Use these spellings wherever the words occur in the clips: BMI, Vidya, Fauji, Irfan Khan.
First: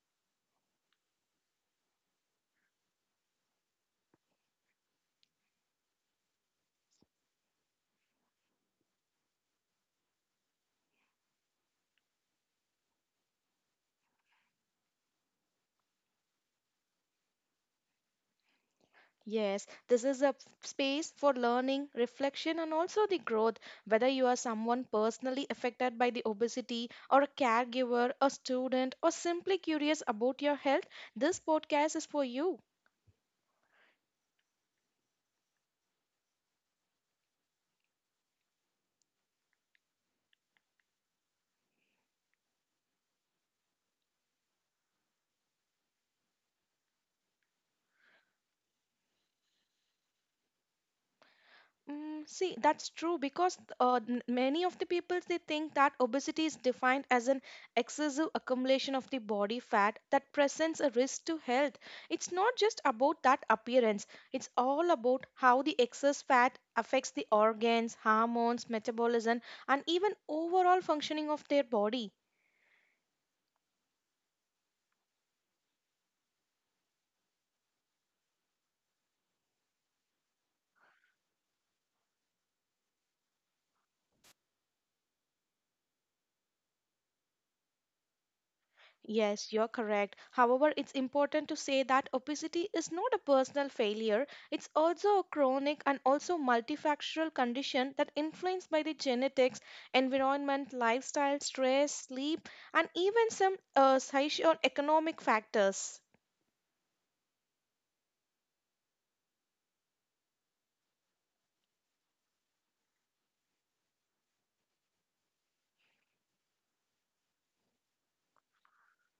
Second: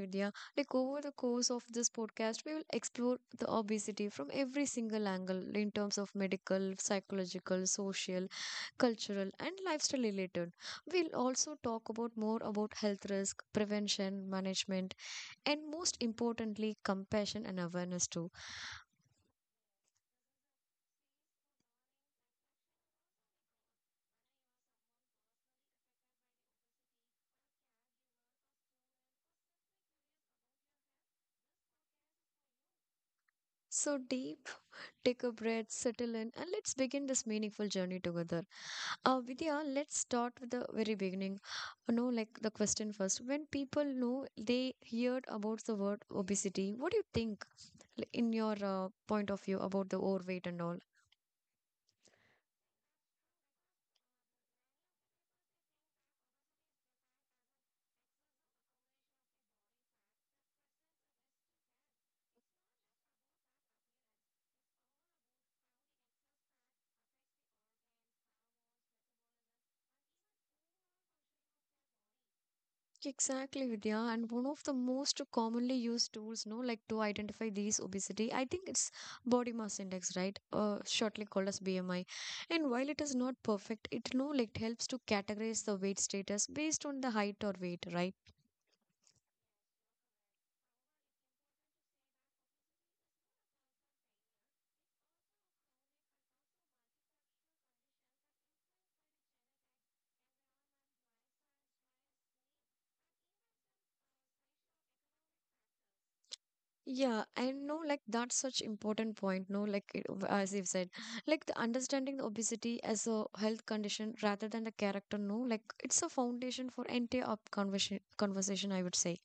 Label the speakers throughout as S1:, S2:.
S1: Vidya. Like over the course of this podcast, we will explore the obesity from every single angle in terms of medical, psychological, social, cultural, and lifestyle related. We'll also talk about more about health risk, prevention, management, and most importantly, compassion and awareness too.
S2: Yes, this is a space for learning, reflection, and also the growth. Whether you are someone personally affected by the obesity, or a caregiver, a student, or simply curious about your health, this podcast is for you.
S1: So deep, take a breath, settle in, and let's begin this meaningful journey together. Vidya, let's start with the very beginning. You know, like the question first. When people know they heard about the word obesity, what do you think in your point of view about the overweight and all?
S2: See, that's true because many of the people they think that obesity is defined as an excessive accumulation of the body fat that presents a risk to health. It's not just about that appearance, it's all about how the excess fat affects the organs, hormones, metabolism, and even overall functioning of their body.
S1: Exactly, Vidya. And one of the most commonly used tools, no, like to identify these obesity, I think it's body mass index, right? Shortly called as BMI. And while it is not perfect, it no, like helps to categorize the weight status based on the height or weight, right?
S2: Yes, you're correct. However, it's important to say that obesity is not a personal failure. It's also a chronic and also multifactorial condition that influenced by the genetics, environment, lifestyle, stress, sleep, and even some socio-economic factors.
S1: Yeah, I know like that's such important point, no, like as you've said, like the understanding the obesity as a health condition rather than the character, no, like it's a foundation for entire up conversation, I would say.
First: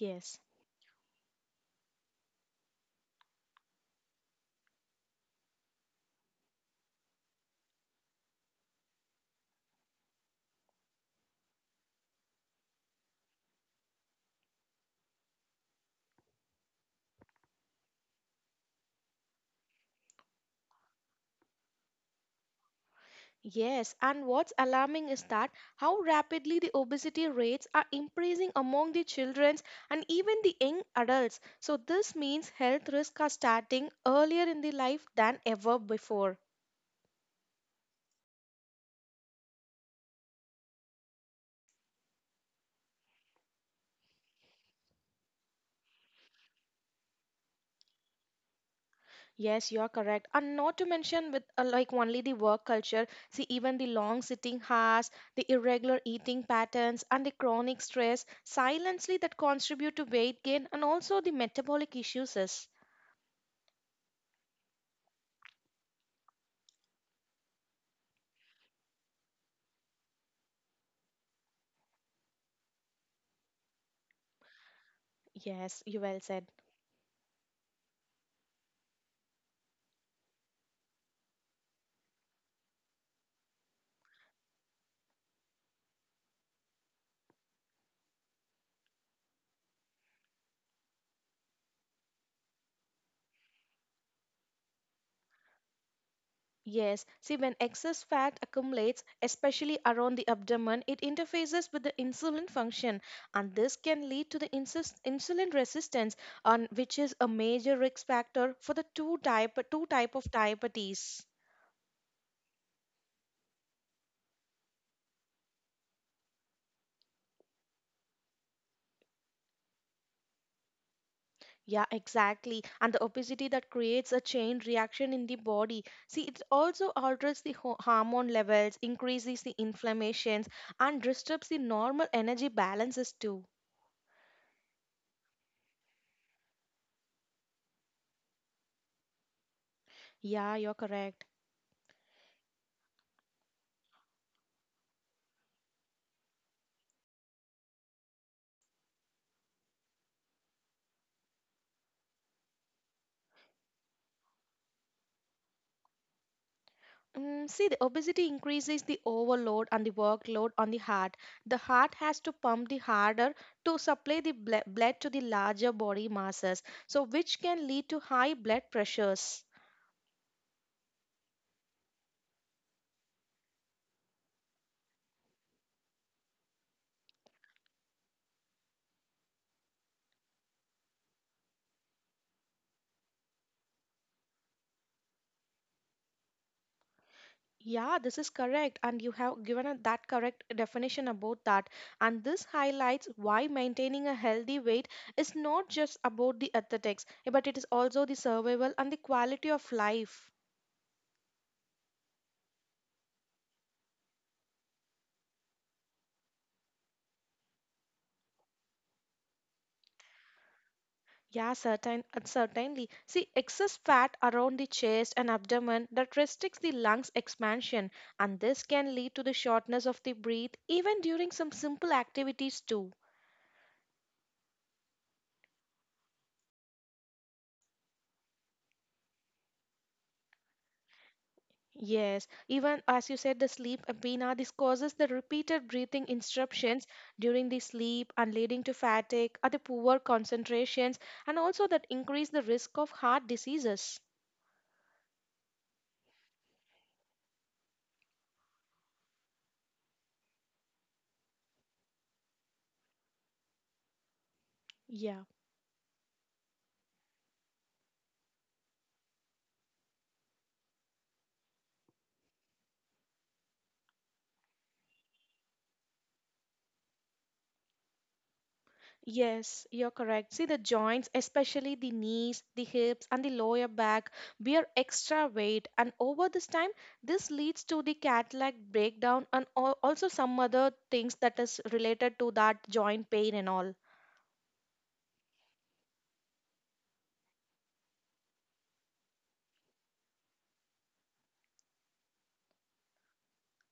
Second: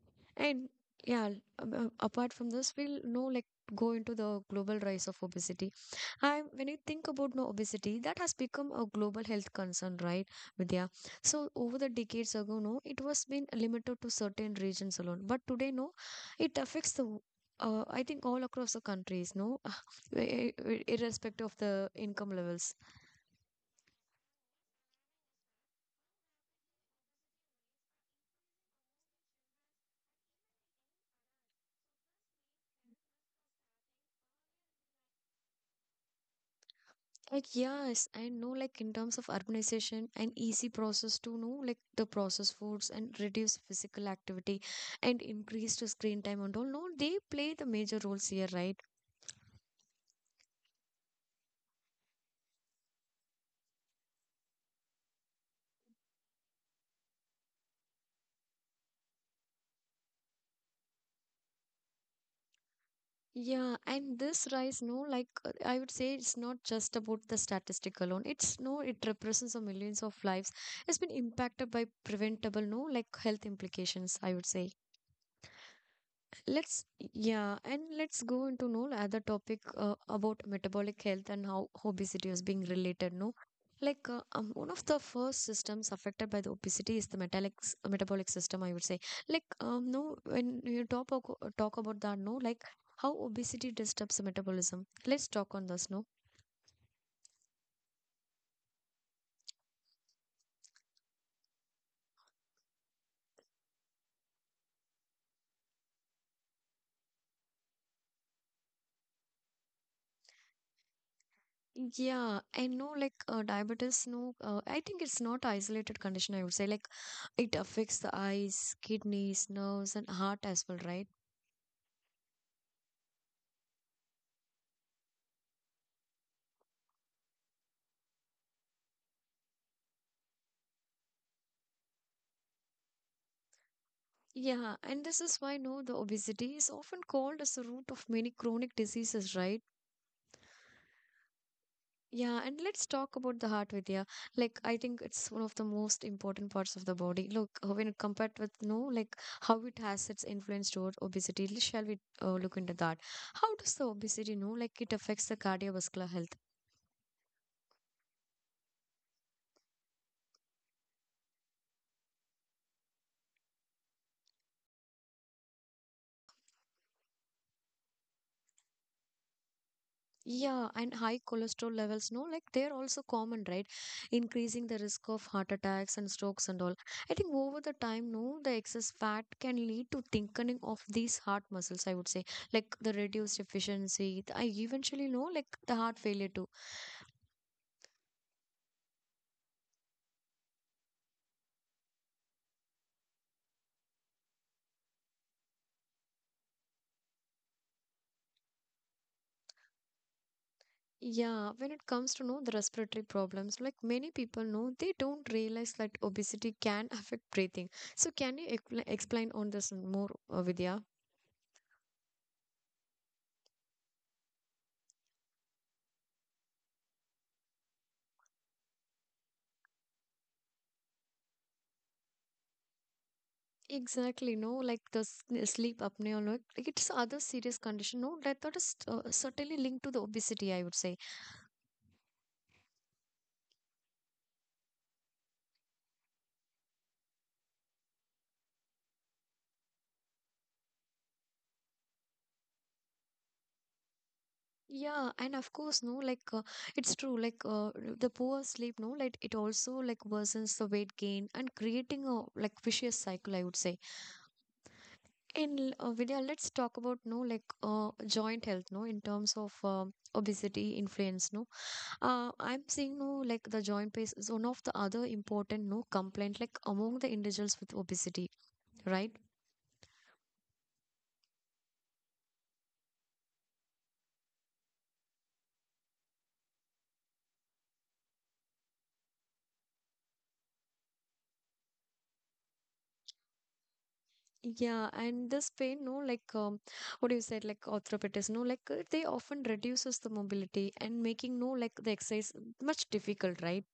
S2: Yes.
S1: And yeah, apart from this, we'll know like go into the global rise of obesity and when you think about no obesity, that has become a global health concern, right, Vidya? So over the decades ago, no, it was been limited to certain regions alone. But today, no, it affects I think all across the countries, no, irrespective of the income levels.
S2: Yes, and what's alarming is that how rapidly the obesity rates are increasing among the children and even the young adults. So, this means health risks are starting earlier in the life than ever before.
S1: Like yes, I know. Like in terms of urbanization an easy process to know, like the processed foods and reduce physical activity and increased screen time and all. No, they play the major roles here, right?
S2: Yes, you're correct. And not to mention with like only the work culture, see even the long sitting hours, the irregular eating patterns and the chronic stress silently that contribute to weight gain and also the metabolic issues is.
S1: Yeah, and this rise, no, like I would say it's not just about the statistic alone. It's no, it represents the millions of lives. It's been impacted by preventable, no, like health implications, I would say.
S2: Yes, you well said.
S1: Let's, yeah, and let's go into no other topic about metabolic health and how obesity is being related. No, like one of the first systems affected by the obesity is the metabolic system. I would say, like, no, when you talk about that, no, like how obesity disturbs the metabolism. Let's talk on this. No,
S2: Yes, see, when excess fat accumulates, especially around the abdomen, it interfaces with the insulin function, and this can lead to the insulin resistance, on which is a major risk factor for the two type of diabetes.
S1: yeah, I know, like diabetes. No, I think it's not isolated condition. I would say, like it affects the eyes, kidneys, nerves, and heart as well, right?
S2: Yeah, exactly. And the obesity that creates a chain reaction in the body. See, it also alters the hormone levels, increases the inflammations, and disturbs the normal energy balances too.
S1: Yeah, and this is why no, the obesity is often called as the root of many chronic diseases, right?
S2: Yeah, you're correct.
S1: Yeah, and let's talk about the heart, Vidya. Like, I think it's one of the most important parts of the body. Look, when it compared with no, like how it has its influence toward obesity, shall we look into that? How does the obesity know, like, it affects the cardiovascular health?
S2: Mm, see, the obesity increases the overload and the workload on the heart. The heart has to pump the harder to supply the blood to the larger body masses, so which can lead to high blood pressures.
S1: Yeah, and high cholesterol levels, no, like they're also common, right? Increasing the risk of heart attacks and strokes and all. I think over the time, no, the excess fat can lead to thickening of these heart muscles, I would say, like the reduced efficiency. I eventually know, like the heart failure too.
S2: Yeah, this is correct, and you have given a, that correct definition about that. And this highlights why maintaining a healthy weight is not just about the athletics, but it is also the survival and the quality of life.
S1: Yeah, when it comes to know the respiratory problems, like many people know, they don't realize that obesity can affect breathing. So, can you like, explain on this more, Vidya?
S2: Certainly. See, excess fat around the chest and abdomen that restricts the lungs expansion, and this can lead to the shortness of the breath even during some simple activities too.
S1: Exactly, no, like the sleep apnea, like it's other serious condition, no, that is certainly linked to the obesity, I would say.
S2: Yes, even as you said, the sleep apnea this causes the repeated breathing interruptions during the sleep and leading to fatigue, other poor concentrations, and also that increase the risk of heart diseases.
S1: Yeah, and of course, no, like it's true, like the poor sleep, no, like it also like worsens the weight gain and creating a like vicious cycle, I would say.
S2: Yeah.
S1: And Vidya, let's talk about no, like joint health, no, in terms of obesity influence, no. I'm seeing no, like the joint pain is one of the other important no complaint, like among the individuals with obesity right?
S2: Yes, you're correct. See, the joints, especially the knees, the hips, and the lower back, bear extra weight. And over this time, this leads to the Cadillac breakdown and also some other things that is related to that joint pain and all.
S1: Yeah, and this pain, no, like what you said, like arthropathies, no, like they often reduces the mobility and making no, like the exercise much difficult, right?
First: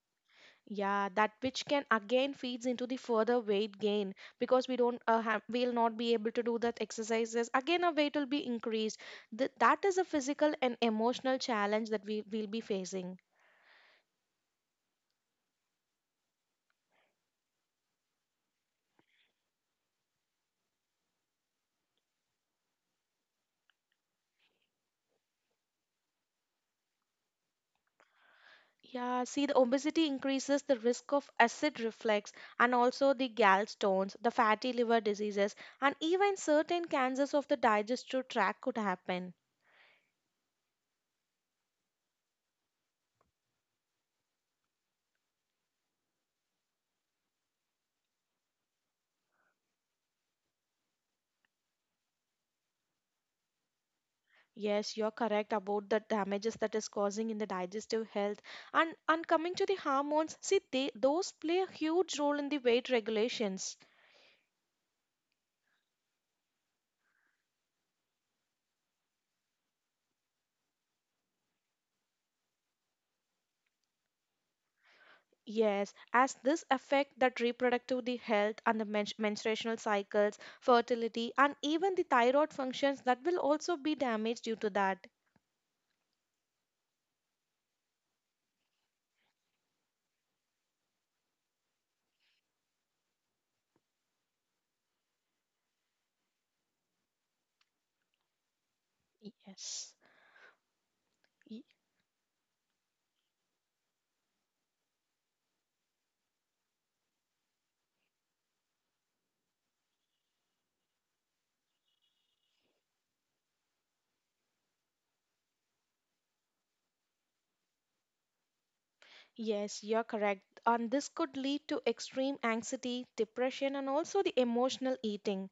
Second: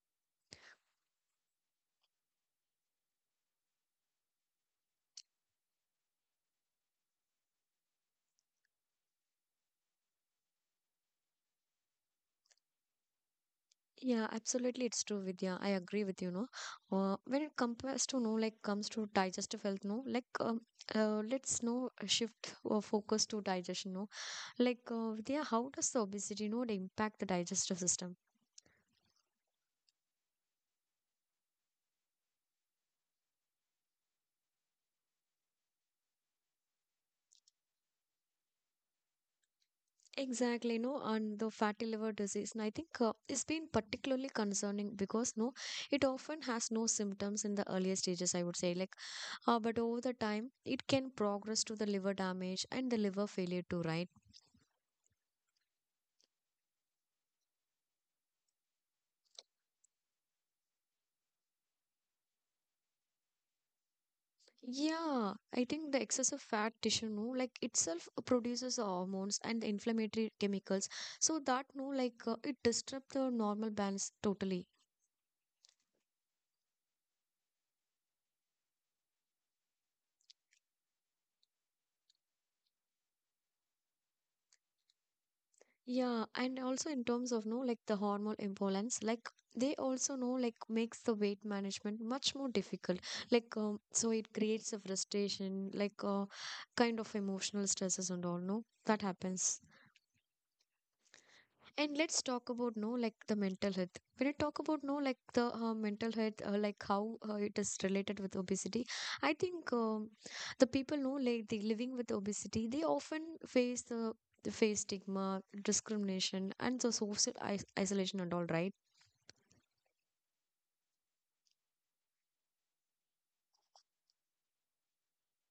S2: Yeah, that which can again feeds into the further weight gain because we don't have, we'll not be able to do that exercises. Again, our weight will be increased. That is a physical and emotional challenge that we will be facing.
S1: Yeah, absolutely, it's true, Vidya. I agree with you, no. When it compares to no, like comes to digestive health, no, like let's no shift our focus to digestion, no. Like Vidya, how does the obesity, no, they impact the digestive system?
S2: Yeah, see, the obesity increases the risk of acid reflux and also the gallstones, the fatty liver diseases, and even certain cancers of the digestive tract could happen.
S1: Exactly, no, and the fatty liver disease, and I think it's been particularly concerning because no, it often has no symptoms in the earlier stages. I would say, like, but over the time, it can progress to the liver damage and the liver failure too, right?
S2: Yes, you're correct about the damages that is causing in the digestive health. And coming to the hormones, see, they those play a huge role in the weight regulations.
S1: Yeah, I think the excessive fat tissue, no, like itself produces the hormones and the inflammatory chemicals, so that no, like it disrupts the normal balance totally.
S2: Yes, as this affect that reproductive the health and the menstruational cycles, fertility, and even the thyroid functions that will also be damaged due to that.
S1: Yeah, and also in terms of no like the hormone imbalance, like they also know like makes the weight management much more difficult. Like so it creates a frustration, like kind of emotional stresses and all. No, that happens.
S2: Yes. Y-
S1: And let's talk about no like the mental health. When I talk about no like the mental health, like how it is related with obesity, I think the people know like the living with obesity, they often face the face stigma, discrimination, and the social isolation and all right.
S2: Yes, you're correct. And this could lead to extreme anxiety, depression, and also the emotional eating.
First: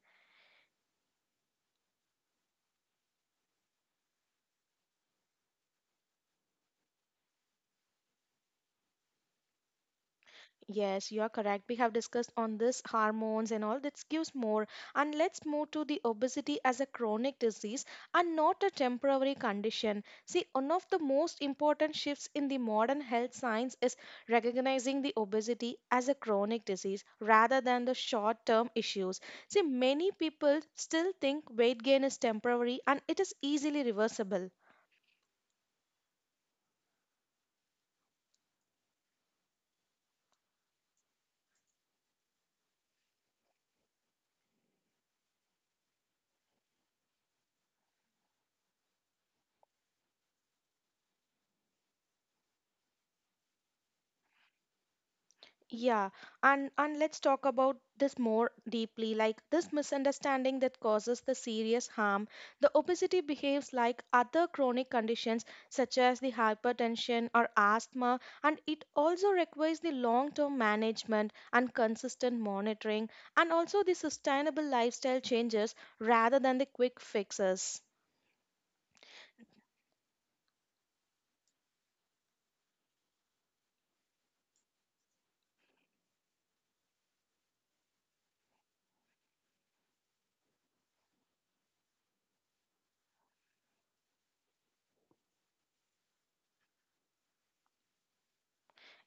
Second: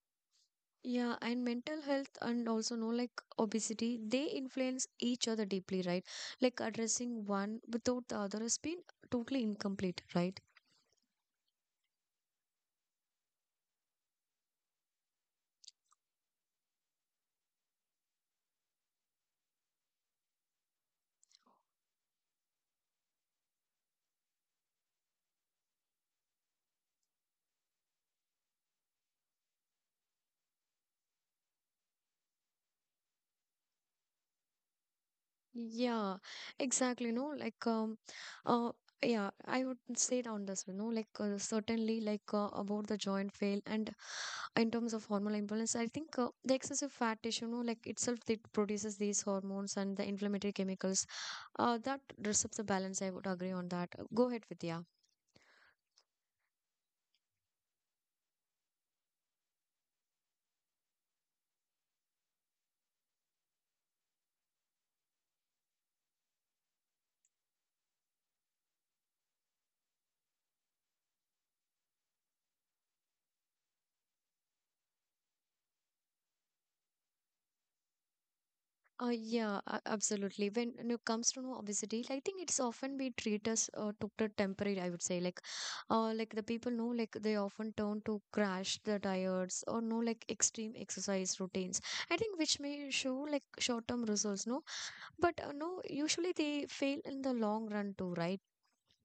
S1: Yeah, and mental health and also no like obesity, they influence each other deeply, right? Like addressing one without the other has been totally incomplete, right?
S2: Yes, you are correct. We have discussed on this hormones and all that gives more. And let's move to the obesity as a chronic disease and not a temporary condition. See, one of the most important shifts in the modern health science is recognizing the obesity as a chronic disease rather than the short-term issues. See, many people still think weight gain is temporary and it is easily reversible.
S1: Yeah, exactly. No, like uh, yeah, I would say down this, you know, like certainly, like about the joint fail and in terms of hormonal imbalance, I think the excessive fat tissue, you know, like itself, it produces these hormones and the inflammatory chemicals. That disrupts the balance. I would agree on that. Go ahead, Vidya.
S2: Yeah, and let's talk about this more deeply, like this misunderstanding that causes the serious harm. The obesity behaves like other chronic conditions such as the hypertension or asthma, and it also requires the long-term management and consistent monitoring, and also the sustainable lifestyle changes rather than the quick fixes.
S1: Yeah, Absolutely. When it comes to no obesity, I think it's often we treat as took the temporary, I would say. Like the people know, like they often turn to crash the diets or no, like extreme exercise routines. I think which may show like short-term results, no, but no, usually they fail in the long run too, right?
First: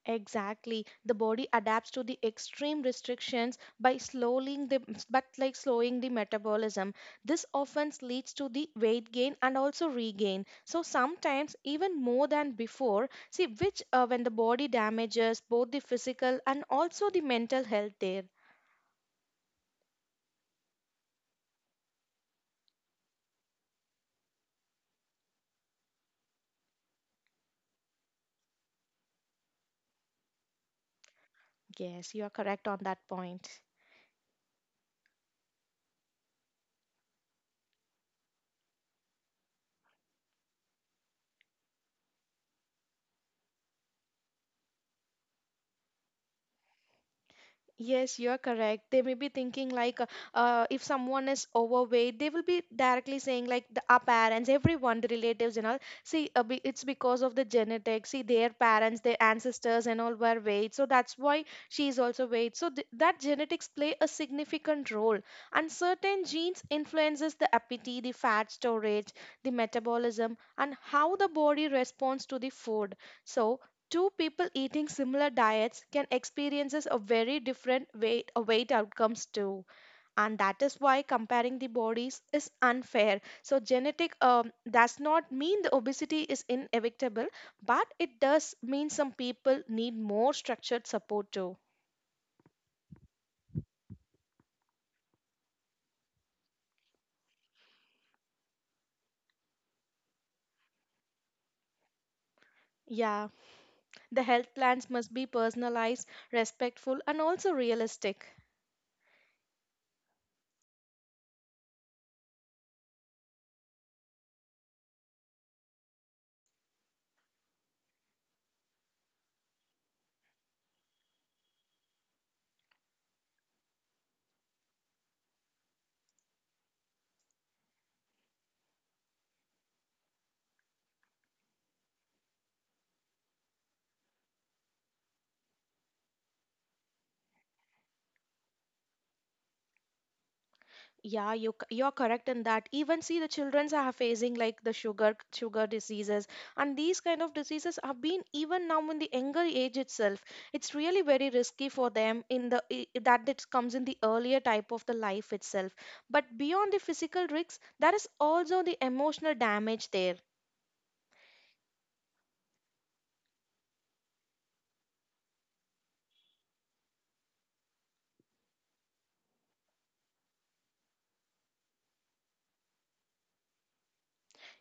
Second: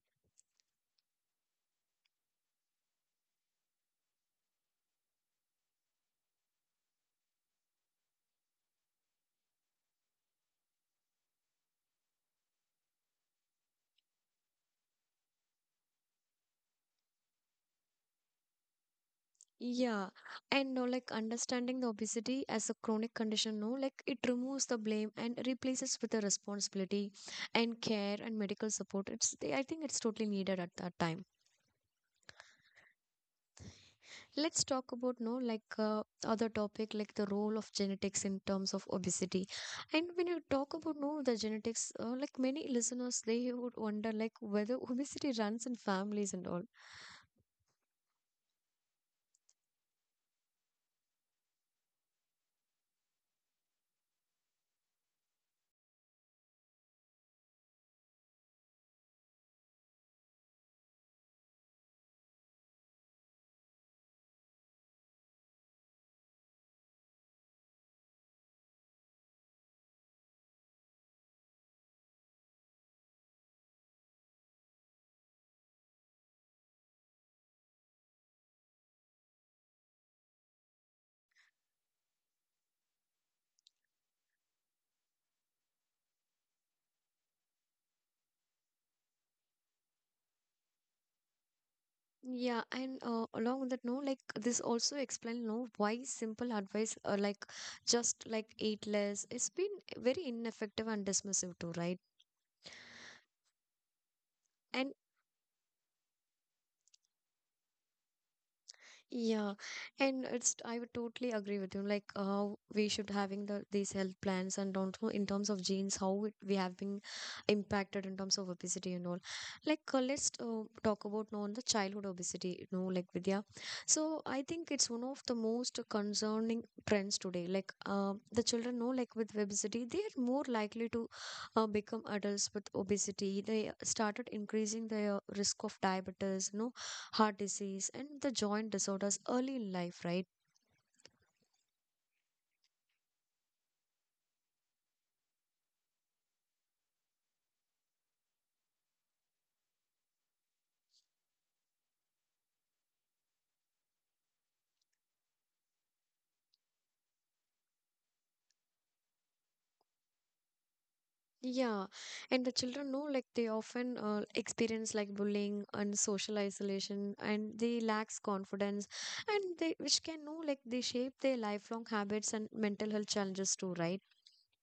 S2: Exactly. The body adapts to the extreme restrictions by slowing the but like slowing the metabolism. This often leads to the weight gain and also regain. So sometimes even more than before. See which when the body damages both the physical and also the mental health there.
S1: Yeah, and no, like understanding the obesity as a chronic condition, no, like it removes the blame and replaces with the responsibility and care and medical support. It's, I think it's totally needed at that time.
S2: Yes, you are correct on that point.
S1: Let's talk about no like other topic like the role of genetics in terms of obesity. And when you talk about no the genetics, like many listeners, they would wonder like whether obesity runs in families and all.
S2: Yes, you are correct. They may be thinking like, if someone is overweight, they will be directly saying like the, our parents, everyone, the relatives and all. See, it's because of the genetics. See, their parents, their ancestors and all were weight, so that's why she is also weight. So th that genetics play a significant role, and certain genes influences the appetite, the fat storage, the metabolism, and how the body responds to the food. So two people eating similar diets can experiences a very different weight outcomes too, and that is why comparing the bodies is unfair. So genetic does not mean the obesity is inevitable, but it does mean some people need more structured support too.
S1: Yeah, and along with that, no, like this also explain, no, why simple advice, like just like eat less, it's been very ineffective and dismissive too, right?
S2: Yeah, the health plans
S1: And
S2: must be personalized, respectful, and also realistic.
S1: yeah, and it's I would totally agree with you. Like how we should having the these health plans and also in terms of genes, how it, we have been impacted in terms of obesity and all. Like let's talk about now on the childhood obesity. You know, like Vidya. So I think it's one of the most concerning trends today. Like the children know, like with obesity, they are more likely to become adults with obesity. They started increasing their risk of diabetes. You know heart disease and the joint disorders early in life right
S2: You're correct in that. Even see the childrens are facing like the sugar diseases, and these kind of diseases have been even now in the younger age itself. It's really very risky for them in the that it comes in the earlier type of the life itself. But beyond the physical risks, there is also the emotional damage there.
S1: yeah and the children know like they often experience like bullying and social isolation and they lacks confidence and they which can know like they shape their lifelong habits and mental health challenges too right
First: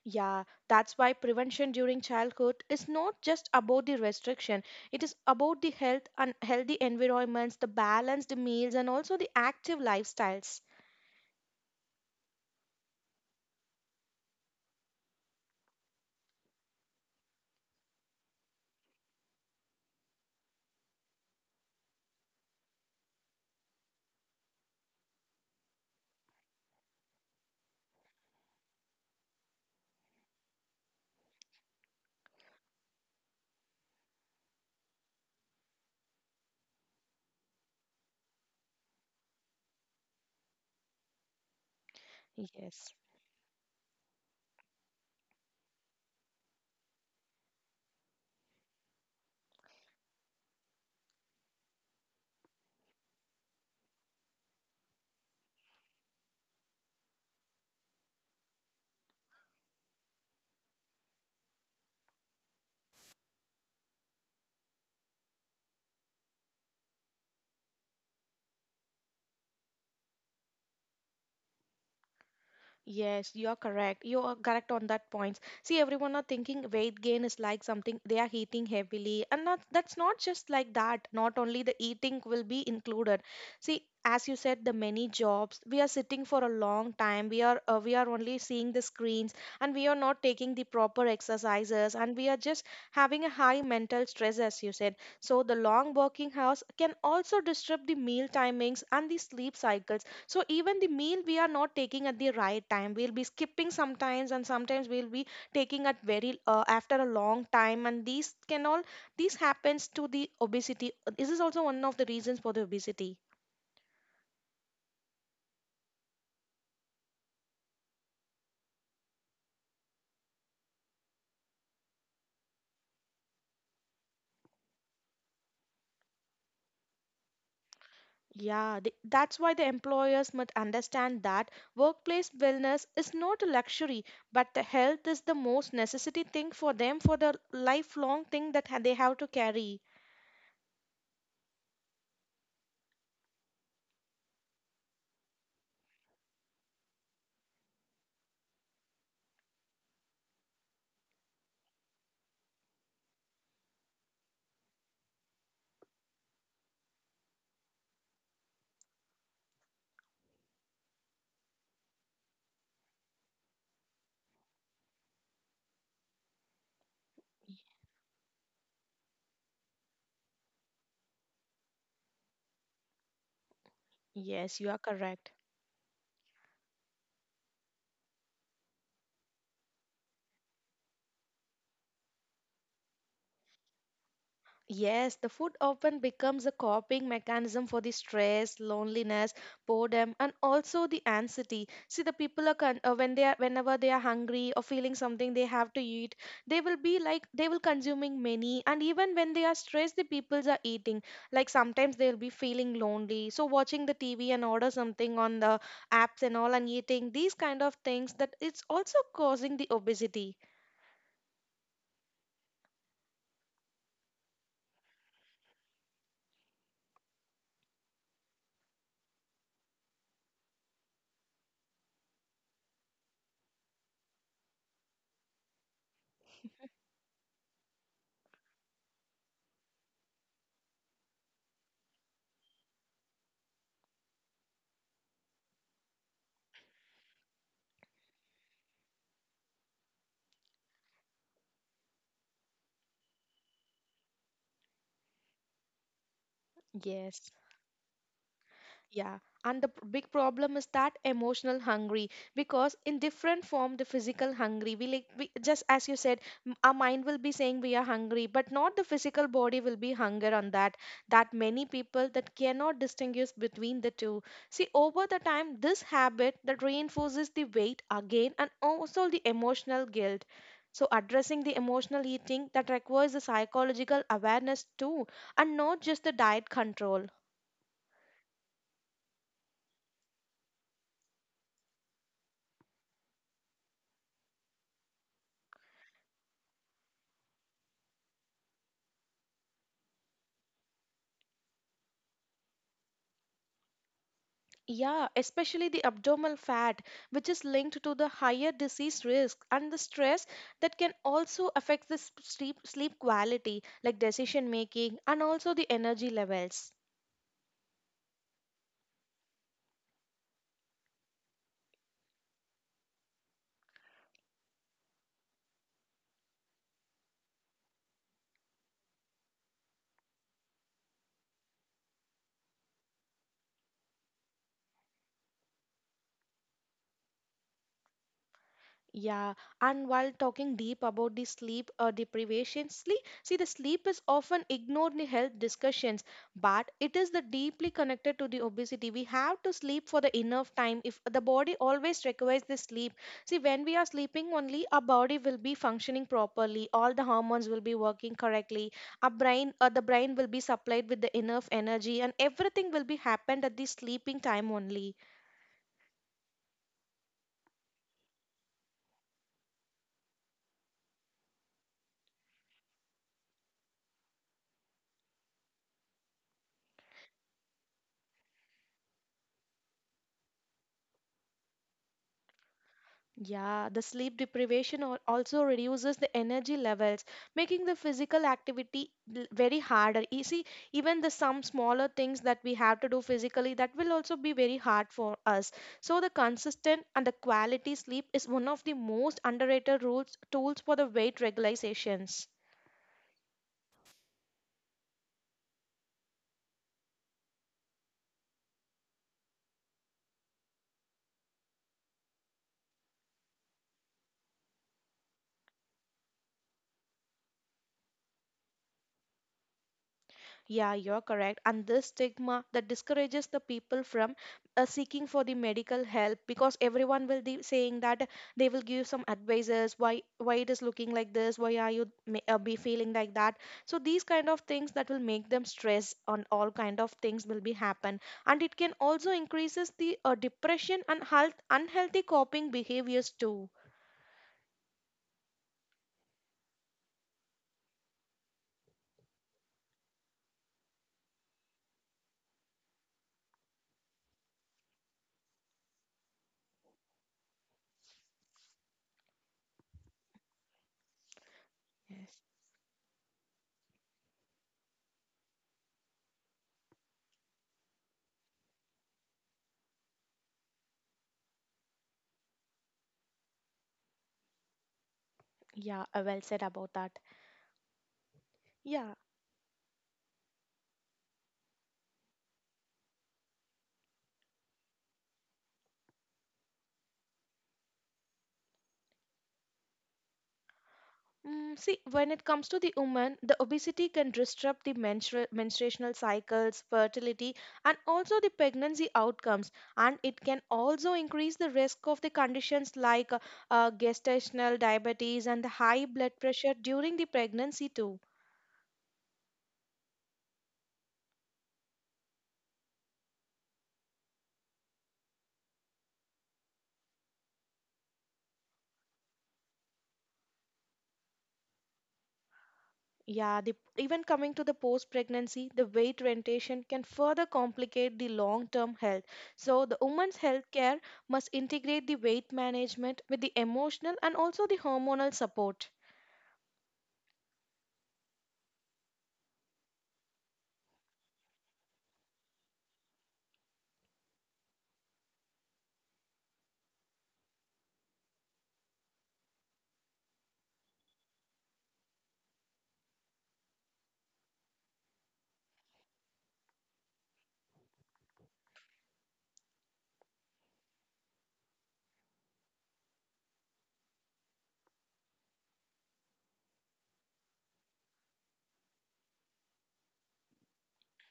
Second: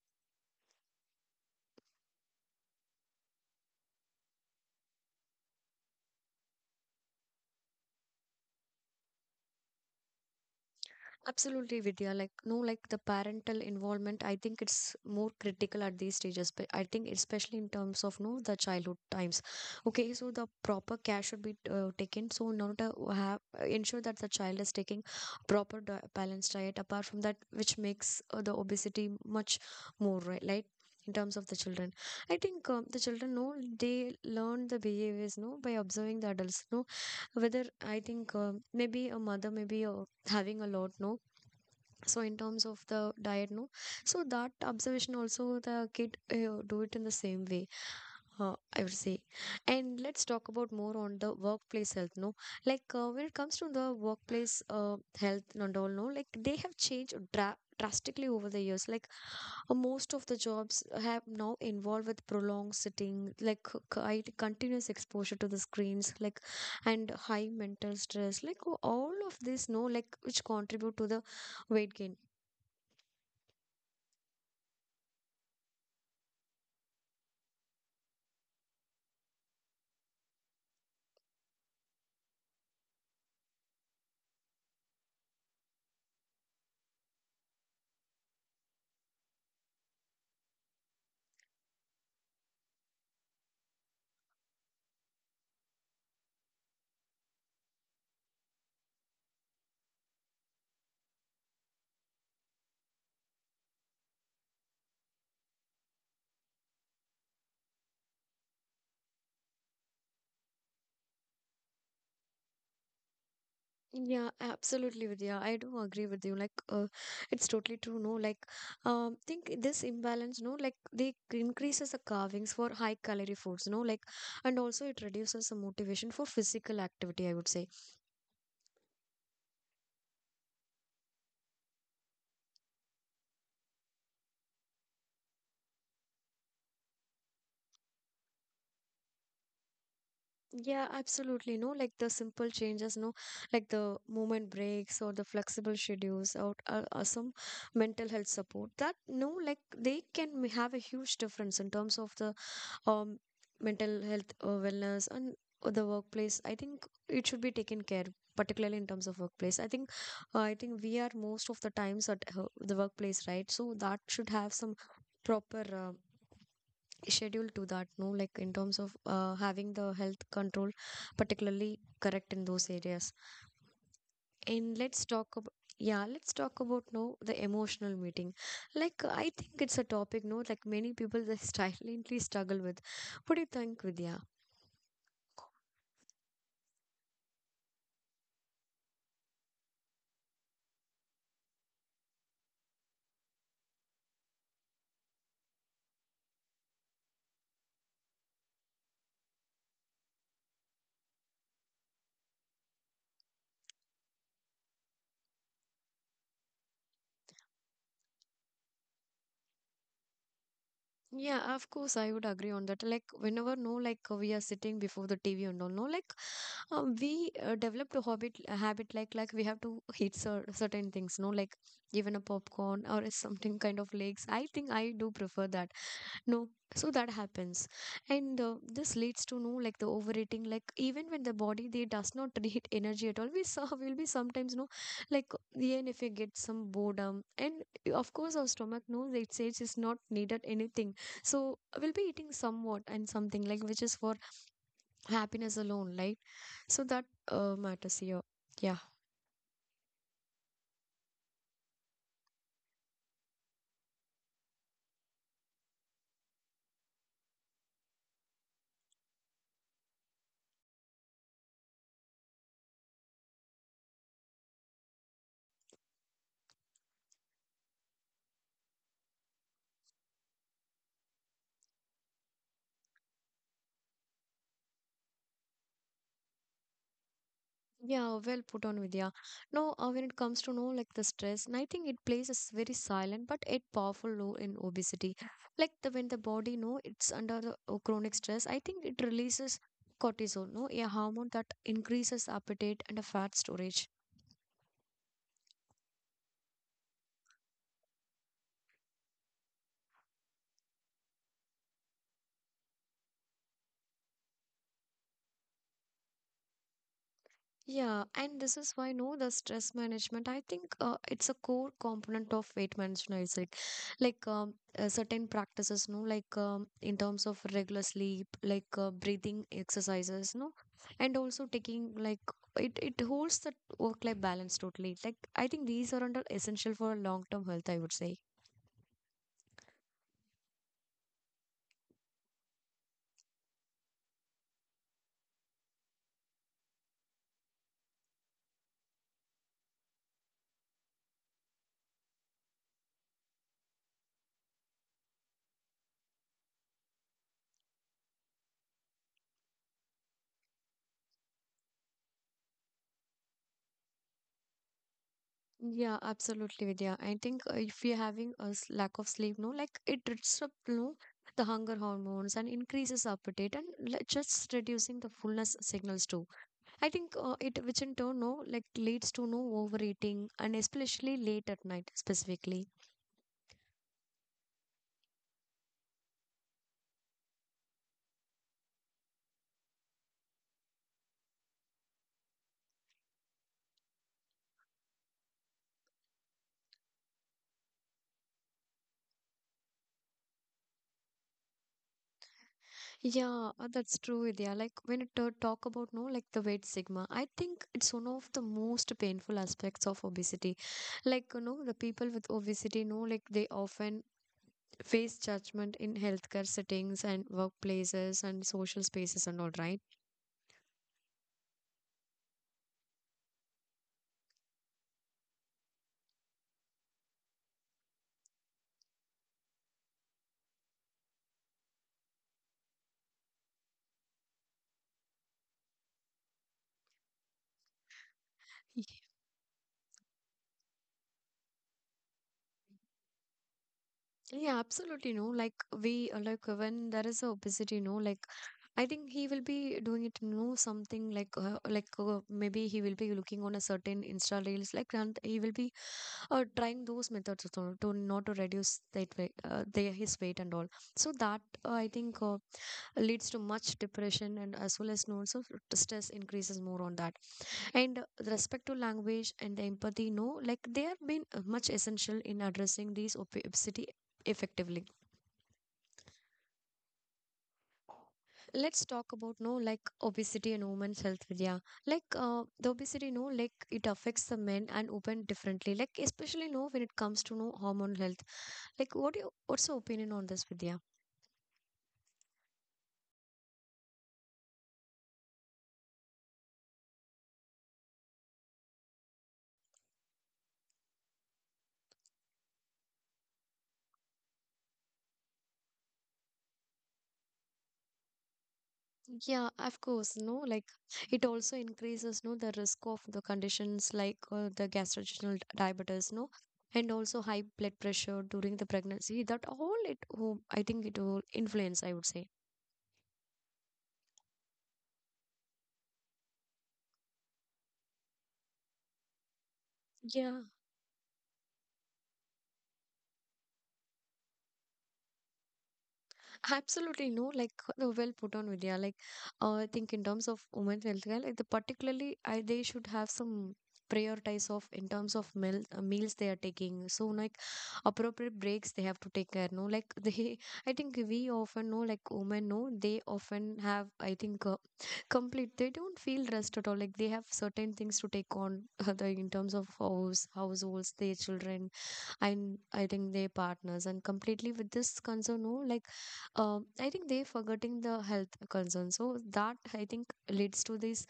S2: Yeah, that's why prevention during childhood is not just about the restriction. It is about the health and healthy environments, the balanced meals, and also the active lifestyles.
S1: Absolutely, Vidya. Like, no, like the parental involvement, I think it's more critical at these stages. But I think, especially in terms of no, the childhood times. Okay, so the proper care should be taken. So, in order to have ensure that the child is taking proper balanced diet. Apart from that, which makes the obesity much more right, like in terms of the children. I think The children know they learn the behaviors no by observing the adults no whether I think maybe a mother maybe having a lot no so in terms of
S2: Yes.
S1: the diet no so that observation also the kid do it in the same way, I would say. And let's talk about more on the workplace health. No, like when it comes to the workplace health and all, no, like they have changed drastically over the years. Like most of the jobs have now involved with prolonged sitting, like continuous exposure to the screens, like and high mental stress, like all of this, no, like which contribute to the weight gain.
S2: Yes, you are correct. You are correct on that point. See, everyone are thinking weight gain is like something they are eating heavily, and not that's not just like that. Not only the eating will be included. See, as you said, the many jobs we are sitting for a long time. We are only seeing the screens, and we are not taking the proper exercises, and we are just having a high mental stress, as you said. So the long working hours can also disrupt the meal timings and the sleep cycles, so even the meal we are not taking at the right time we'll be skipping sometimes and sometimes we'll be taking at very after a long time, and these can all this happens to the obesity. This is also one of the reasons for the obesity.
S1: Yeah, absolutely, Vidya. I do agree with you. Like, it's totally true. No, like, think this imbalance. No, like, they increases the carvings for high calorie foods. No, like, and also it reduces the motivation for physical activity. I would say.
S2: Yeah, that's why the employers must understand that workplace wellness is not a luxury, but the health is the most necessity thing for them for the lifelong thing that they have to carry.
S1: Yeah, absolutely. No, like the simple changes. No, like the movement breaks or the flexible schedules, or some mental health support. That no, like they can have a huge difference in terms of the um, mental health wellness and the workplace. I think it should be taken care, particularly in terms of workplace. I think we are most of the times at the workplace, right? So that should have some proper schedule to that, no, like in terms of having the health control particularly correct in those areas.
S2: Yes, you
S1: And
S2: are correct.
S1: let's talk about, no, the emotional meeting. Like, I think it's a topic, no, like many people they silently struggle with. What do you think, Vidya?
S2: Yes, the food often becomes a coping mechanism for the stress, loneliness, boredom, and also the anxiety. See, the people are when they are whenever they are hungry or feeling something they have to eat, they will be like they will consuming many, and even when they are stressed, the peoples are eating. Like sometimes they'll be feeling lonely, so watching the TV and order something on the apps and all and eating these kind of things that it's also causing the obesity.
S1: Yeah, of course, I would agree on that. Like, whenever no, like we are sitting before the TV and all, no, like we developed a habit, a habit, like we have to eat certain things, no, like even a popcorn or something kind of legs. I think I do prefer that. No, so that happens, and this leads to no like the overeating. Like even when the body they does not need energy at all, we saw will be sometimes no like even if you get some boredom, and of course our stomach knows it says it's not needed anything, so we'll be eating somewhat and something like which is for happiness alone, right? So that
S2: Yes.
S1: matters here. Yeah.
S2: Yeah, and the big problem is that emotional hungry, because in different form the physical hungry just as you said, our mind will be saying we are hungry but not the physical body will be hunger on that, that many people that cannot distinguish between the two. See over the time this habit that reinforces the weight again and also the emotional guilt, so addressing the emotional eating that requires the psychological awareness too, and not just the diet control.
S1: Yeah, well put on, Vidya. No, when it comes to know like the stress, and I think it plays a very silent but a powerful role in obesity. Like the when the body know it's under the chronic stress, I think it releases cortisol, no, a hormone that increases appetite and a fat storage.
S2: Yeah, especially the abdominal fat, which is linked to the higher disease risk and the stress that can also affect the sleep quality, like decision making and also the energy levels.
S1: Yeah, and this is why no, the stress management. I think it's a core component of weight management. It's like certain practices, no, like in terms of regular sleep, like breathing exercises, no, and also taking like it. It holds the work-life balance totally. Like I think these are under essential for long-term health. I would say.
S2: Yeah, and while talking deep about the sleep deprivation, see, the sleep is often ignored in the health discussions, but it is the deeply connected to the obesity. We have to sleep for the enough time. If the body always requires the sleep, see, when we are sleeping only, our body will be functioning properly. All the hormones will be working correctly. Our brain, the brain will be supplied with the enough energy, and everything will be happened at the sleeping time only.
S1: Yeah, absolutely, Vidya. I think if we are having a lack of sleep, no, like it disrupts, no, the hunger hormones and increases appetite and just reducing the fullness signals too. I think which in turn, no, like leads to no overeating and especially late at night specifically.
S2: Yeah, the sleep deprivation also reduces the energy levels, making the physical activity very harder. You see, even the some smaller things that we have to do physically, that will also be very hard for us. So the consistent and the quality sleep is one of the most underrated rules tools for the weight regulations.
S1: Yeah, that's true, Vidya. Like when it talk about, no, like the weight sigma, I think it's one of the most painful aspects of obesity. Like, you know, the people with obesity know, like they often face judgment in healthcare settings and workplaces and social spaces and all, right?
S2: Yeah, you're correct. And this stigma that discourages the people from seeking for the medical help because everyone will be saying that they will give some advices why it is looking like this, why are you be feeling like that. So these kind of things that will make them stress on all kind of things will be happen, and it can also increases the depression and health unhealthy coping behaviors too.
S1: Yeah, absolutely. No, like we like when there is a obesity, no, like I think he will be doing it, no, something like maybe he will be looking on a certain Insta reels, like, and he will be trying those methods to not to reduce that weight, their his weight and all. So that I
S2: Yes.
S1: think leads to much depression and as well as no, also stress increases more on that. And with respect to language and empathy, no, like they have been much essential in addressing these obesity effectively.
S2: Yeah, well said about that.
S1: Let's
S2: Yeah.
S1: talk about no like obesity and women's health, Vidya. Like the obesity, no like it affects the men and women differently. Like especially no when it comes to no hormone health. Like what's your opinion on this, Vidya?
S2: Mm, see, when it comes to the woman, the obesity can disrupt the menstruational cycles, fertility, and also the pregnancy outcomes. And it can also increase the risk of the conditions like gestational diabetes and the high blood pressure during the pregnancy too.
S1: Yeah, of course. No, like it also increases no the risk of the conditions like the gastrointestinal diabetes, no, and also high blood pressure during the pregnancy. That all it, oh, I think it will influence. I would say.
S2: Yeah, the, even coming to the post-pregnancy, the weight retention can further complicate the long-term health. So the woman's
S1: Yeah.
S2: health care must integrate the weight management with the emotional and also the hormonal support.
S1: Absolutely no, like well put on, Vidya. Like I think in terms of women's healthcare, like the particularly I, they should have some prioritize of in terms of meals they are taking. So like appropriate breaks they have to take care. No, like they I think we often know like women know they often have I think complete they don't feel rest at all. Like they have certain things to take on in terms of house households, their children and I think their partners and completely with this concern, no, like I think they forgetting the health concern. So that I think leads to this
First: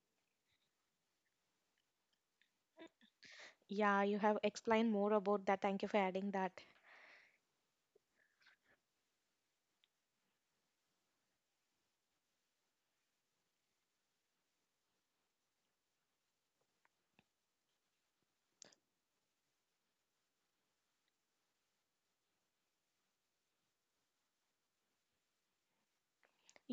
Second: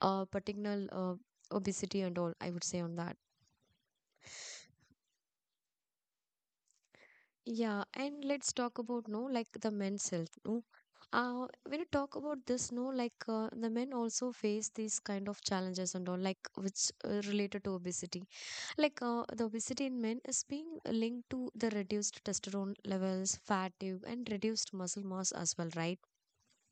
S1: particular obesity and all. I would say on that.
S2: Yeah, you have explained more about that. Thank you for adding that.
S1: Yeah, and let's talk about no, like the men's health. No, when you talk about this, no, like the men also face these kind of challenges and all, like which related to obesity. Like the obesity in men is being linked to the reduced testosterone levels, fatigue, and reduced muscle mass as well, right?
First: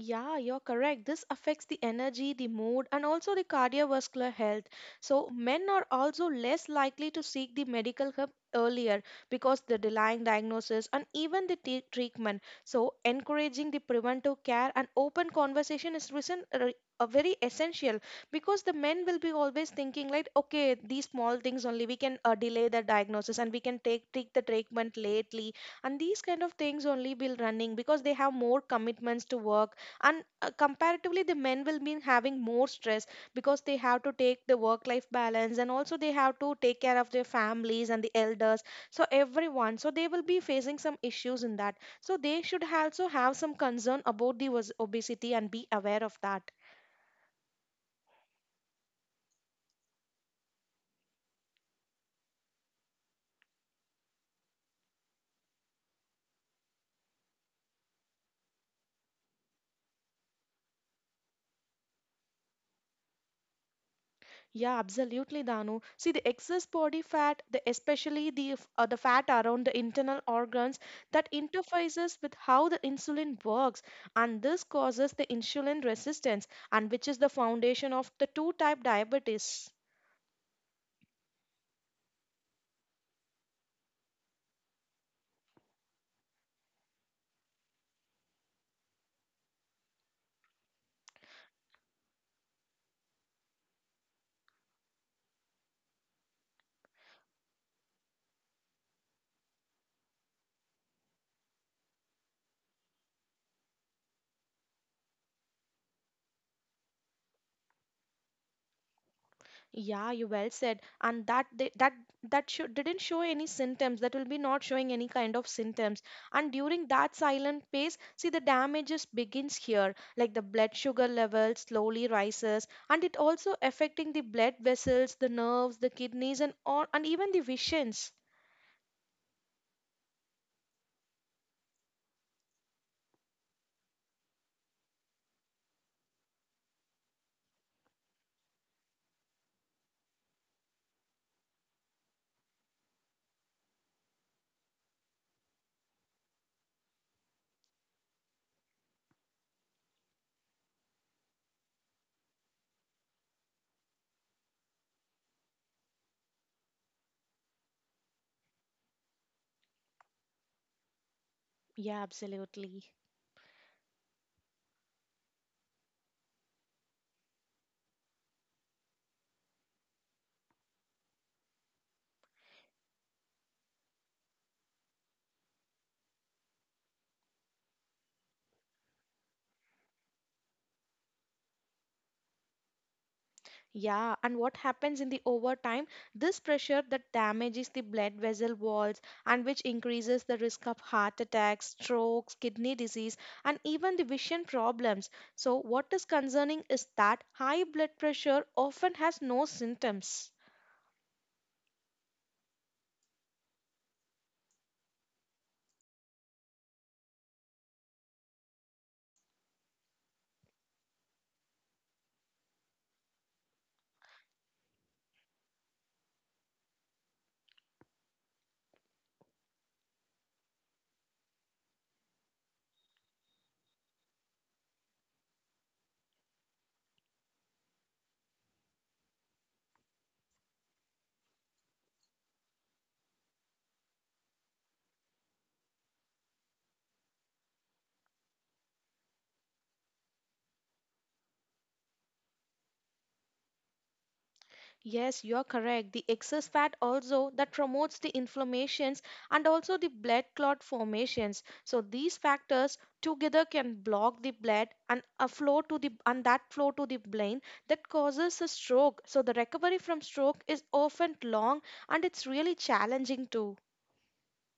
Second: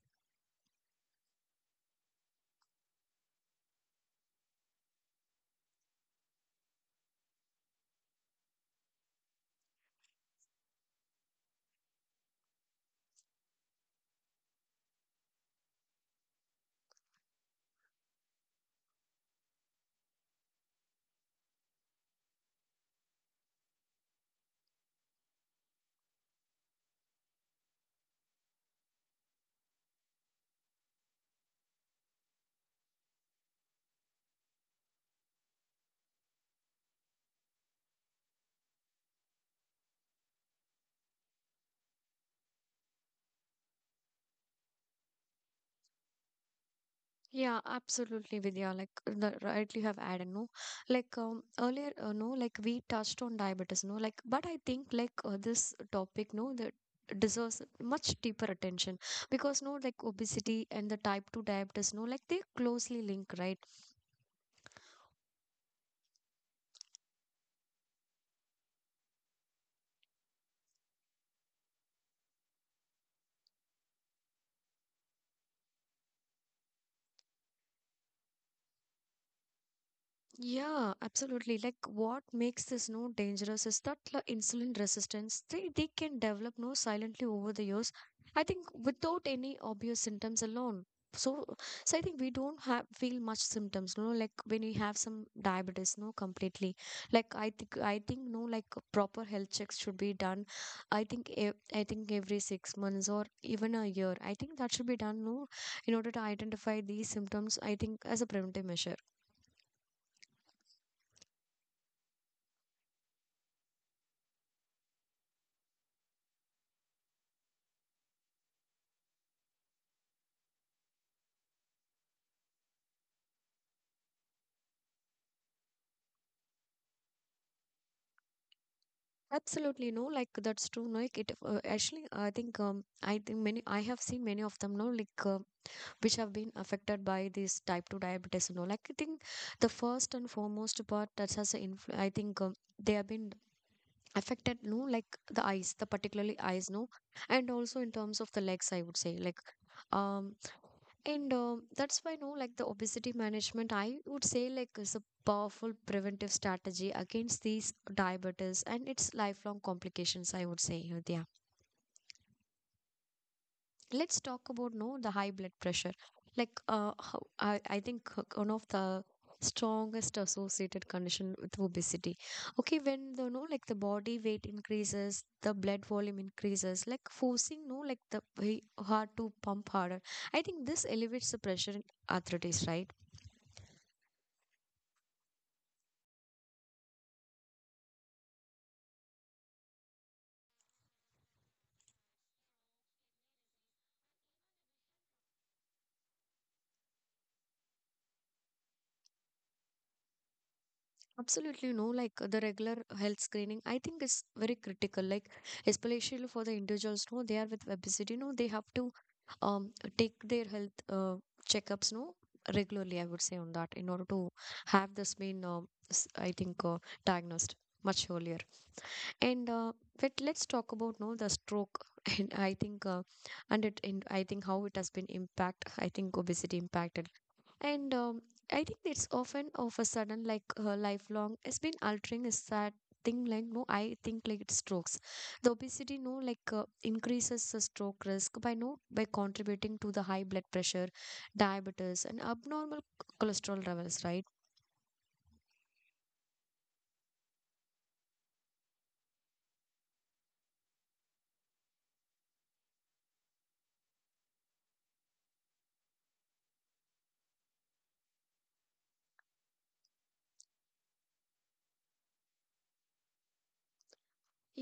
S2: Yeah, you're correct. This affects the energy, the mood, and also the cardiovascular health. So, men are also less likely to seek the medical help earlier because the delaying diagnosis and even the treatment. So, encouraging the preventive care and open conversation is very essential because the men will be always thinking like okay these small things only we can delay the diagnosis and we can take the treatment lately, and these kind of things only will running because they have more commitments to work, and comparatively the men will be having more stress because they have to take the work life balance and also they have to take care of their families and the elders, so everyone so they will be facing some issues in that, so they should also have some concern about the obesity and be aware of that.
S1: Yeah, absolutely, Vidya. Like the right you have added, no? Like earlier, no, like we touched on diabetes, no? Like, but I think like this topic, no, that deserves much deeper attention because no like obesity and the type 2 diabetes no like they closely link, right?
S2: Yeah, absolutely, Danu. See, the excess body fat, the especially the the fat around the internal organs, that interfaces with how the insulin works, and this causes the insulin resistance, and which is the foundation of the two type diabetes.
S1: Yeah, absolutely. Like what makes this no dangerous is that the insulin resistance they can develop no silently over the years. I think without any obvious symptoms alone. So, so I think we don't have feel much symptoms, no, like when we have some diabetes, no, completely. Like I think no, like proper health checks should be done. I think I think every 6 months or even a year. I think that should be done, no, in order to identify these symptoms. I think as a preventive measure.
S2: Yeah, you well said, and that they, that that show, didn't show any symptoms. That will be not showing any kind of symptoms. And during that silent phase, see the damages begins here, like the blood sugar level slowly rises, and it also affecting the blood vessels, the nerves, the kidneys, and all, and even the visions.
S1: Absolutely no, like that's true. No, like it actually, I think many I have seen many of them. No, like which have been affected by this type 2 diabetes. No, like I think the first and foremost part that has an I think they have been affected. No, like the eyes, the particularly eyes. No, and also in terms of the legs, I would say like. Um, And that's why, no, like the obesity management, I would say, like, is a powerful preventive strategy against these diabetes and its lifelong complications, I would say, Vidya.
S2: Yeah, absolutely.
S1: Let's talk about, no, the high blood pressure. Like, how, I think one of the strongest associated condition with obesity. Okay, when the, no, like the body weight increases, the blood volume increases, like forcing, no, like the heart to pump harder. I think this elevates the pressure in arthritis, right?
S2: Yeah, and what happens in the overtime? This pressure that damages the blood vessel walls and which increases the risk of heart attacks, strokes, kidney disease, and even the vision problems. So, what is concerning is that high blood pressure often has no symptoms.
S1: Absolutely no, like the regular health screening, I think is very critical. Like especially for the individuals, no, they are with obesity, no, they have to um take their health checkups, no, regularly. I would say on that in order to have this been, I think, diagnosed much earlier. And but let's talk about no the stroke, and I think, and I think how it has been impact. I think obesity impacted. And I think it's often of a sudden, like her lifelong has been altering is that thing like no I think like it strokes. The obesity no like increases the stroke risk by no by contributing to the high blood pressure, diabetes and abnormal cholesterol levels, right?
S2: Yes, you're correct. The excess fat also that promotes the inflammations and also the blood clot formations. So these factors together can block the blood and a flow to the and that flow to the brain that causes a stroke. So the recovery from stroke is often long and it's really challenging too.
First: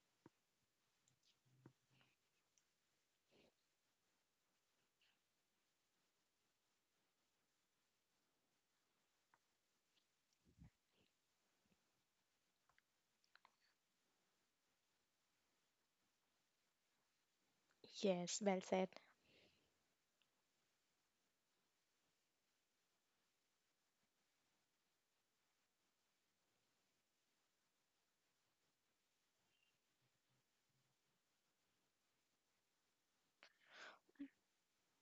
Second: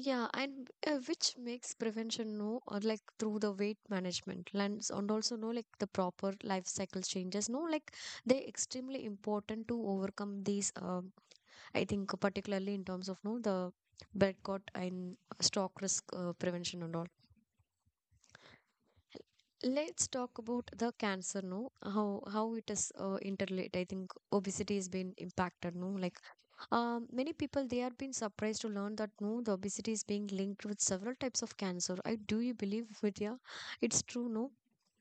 S1: Yeah and which makes prevention no or like through the weight management lens and also no like the proper life cycle changes no like they're extremely important to overcome these I think particularly in terms of no the boycott and stock risk prevention and all.
S2: Yes, well said.
S1: Let's talk about the cancer. No, how it is interrelated. I think obesity has been impacted. No, like many people they are been surprised to learn that no the obesity is being linked with several types of cancer. I do you believe, Vidya? It's true. No.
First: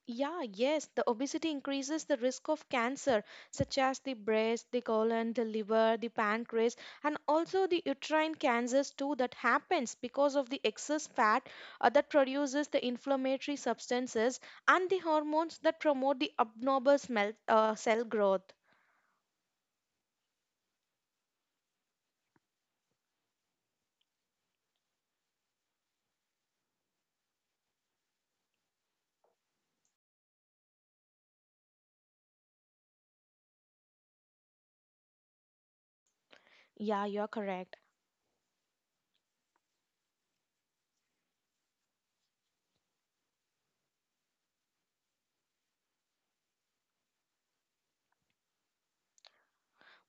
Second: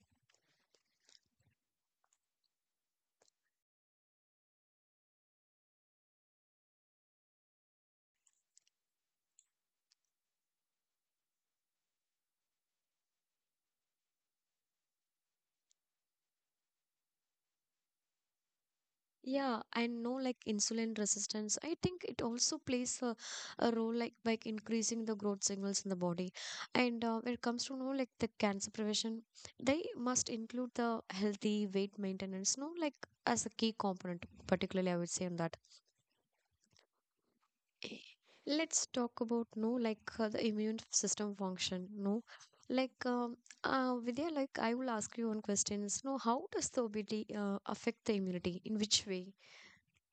S2: Yeah, yes, the obesity increases the risk of cancer, such as the breast, the colon, the liver, the pancreas, and also the uterine cancers too that happens because of the excess fat that produces the inflammatory substances and the hormones that promote the abnormal cell growth.
S1: Yeah, I know, like insulin resistance. I think it also plays a role like by increasing the growth signals in the body. And when it comes to know like the cancer prevention, they must include the healthy weight maintenance, no like as a key component, particularly I would say on that.
S2: Yeah, you're correct.
S1: Let's talk about no like the immune system function, no like Vidya, like I will ask you one question. No, how does the obesity affect the immunity? In which way?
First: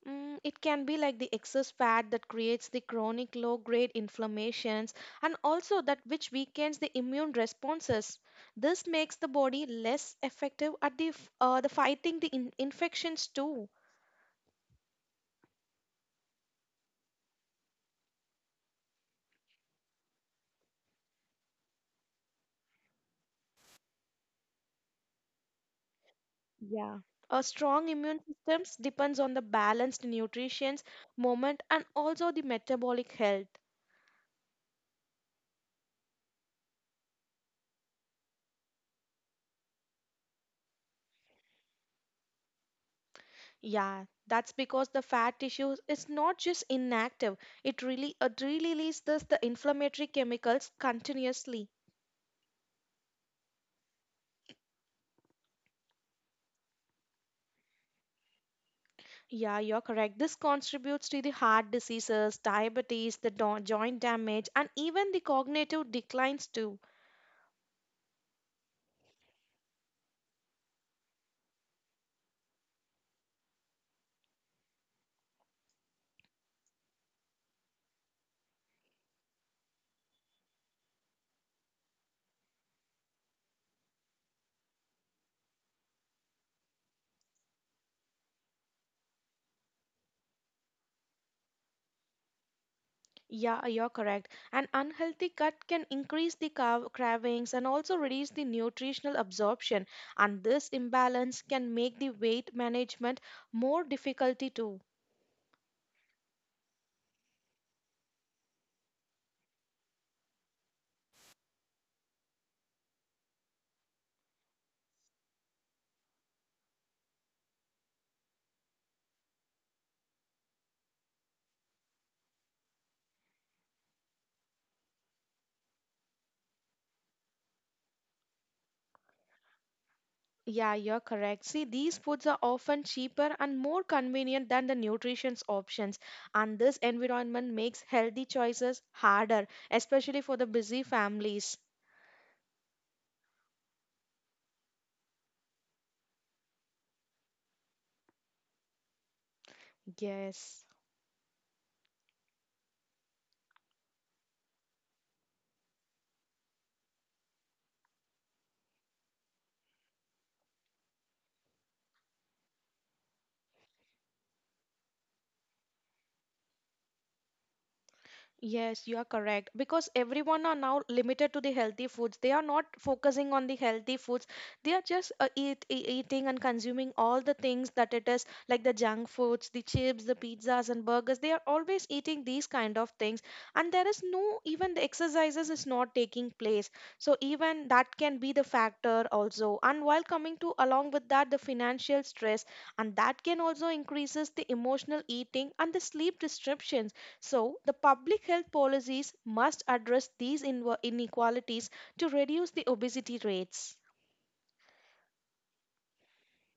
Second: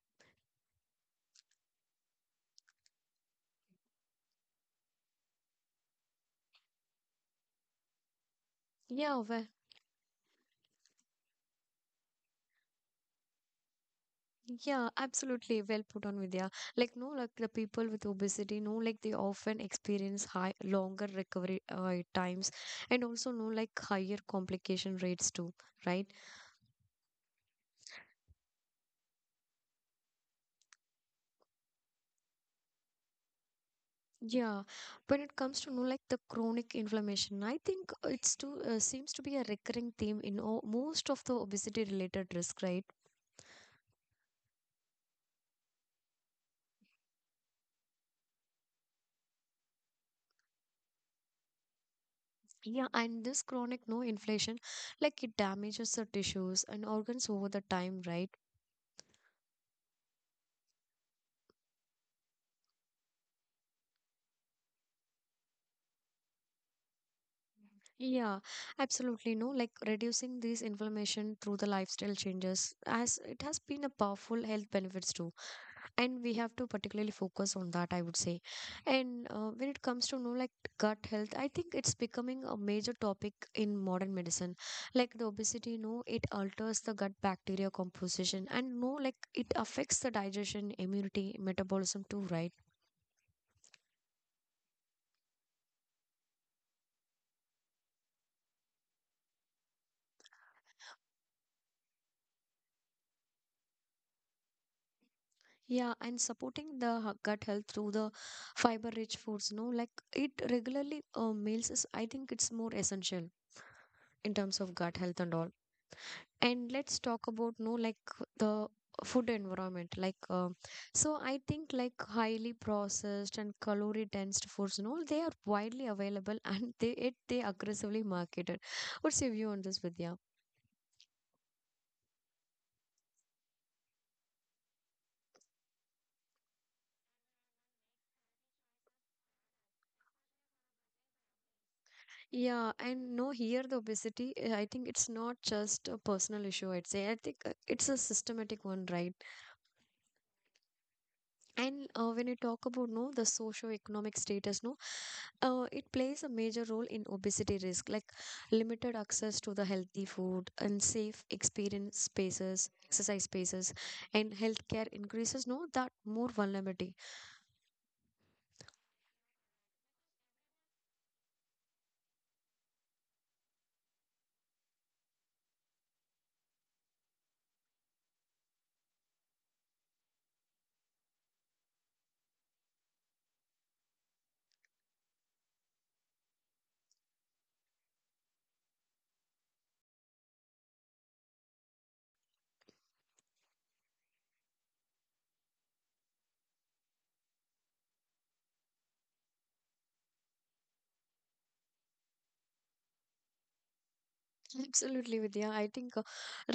S2: Mm, it can be like the excess fat that creates the chronic low grade inflammations and also that which weakens the immune responses. This makes
S1: Yeah.
S2: the body less effective at the fighting the infections too.
S1: Yeah, absolutely. Well put on, Vidya. Like, no, like the people with obesity, no, like they often experience high, longer recovery times, and also no, like higher complication rates too, right?
S2: Yeah. A strong immune systems depends on the balanced nutrition, movement and also the metabolic health.
S1: Yeah. When it comes to no, like the chronic inflammation, I think it's too, seems to be a recurring theme in all, most of the obesity related risk, right?
S2: Yeah, that's because the fat tissue is not just inactive. It really releases the inflammatory chemicals continuously.
S1: Yeah, and this chronic no inflation, like it damages the tissues and organs over the time, right?
S2: Yeah, you're correct. This contributes to the heart diseases, diabetes, the joint damage, and even the cognitive declines too.
S1: Yeah, absolutely. No, like reducing these inflammation through the lifestyle changes, as it has been a powerful health benefits too. And we have to particularly focus on that, I would say. And when it comes to, no, like gut health, I think it's becoming a major topic in modern medicine. Like the obesity, no, it alters the gut bacteria composition, and no, like it affects the digestion, immunity, metabolism too, right?
S2: Yeah, you're correct. An unhealthy gut can increase the cravings and also reduce the nutritional absorption, and this imbalance can make the weight management more difficult too.
S1: Yeah, and supporting the gut health through the fiber-rich foods, no, like it regularly meals is, I think it's more essential in terms of gut health and all. And let's talk about no, like the food environment, like so I think like highly processed and calorie-dense foods, no, they are widely available and they aggressively marketed. What's your view on this, Vidya?
S2: Yeah, you're correct. See, these foods are often cheaper and more convenient than the nutrition's options, and this environment makes healthy choices harder, especially for the busy families.
S1: Yeah, and no, here the obesity, I think it's not just a personal issue, I'd say. I think it's a systematic one, right?
S2: Yes.
S1: And when you talk about no, the socio-economic status, no, it plays a major role in obesity risk, like limited access to the healthy food and safe experience spaces, exercise spaces, and healthcare increases, no, that more vulnerability.
S2: Yes, you are correct. Because everyone are now limited to the healthy foods. They are not focusing on the healthy foods. They are just eating and consuming all the things that it is like the junk foods, the chips, the pizzas and burgers. They are always eating these kind of things. And there is no, even the exercises is not taking place. So even that can be the factor also. And while coming to along with that, the financial stress and that can also increases the emotional eating and the sleep disruptions, so, the public health policies must address these inequalities to reduce the obesity rates.
S1: Absolutely, Vidya. I think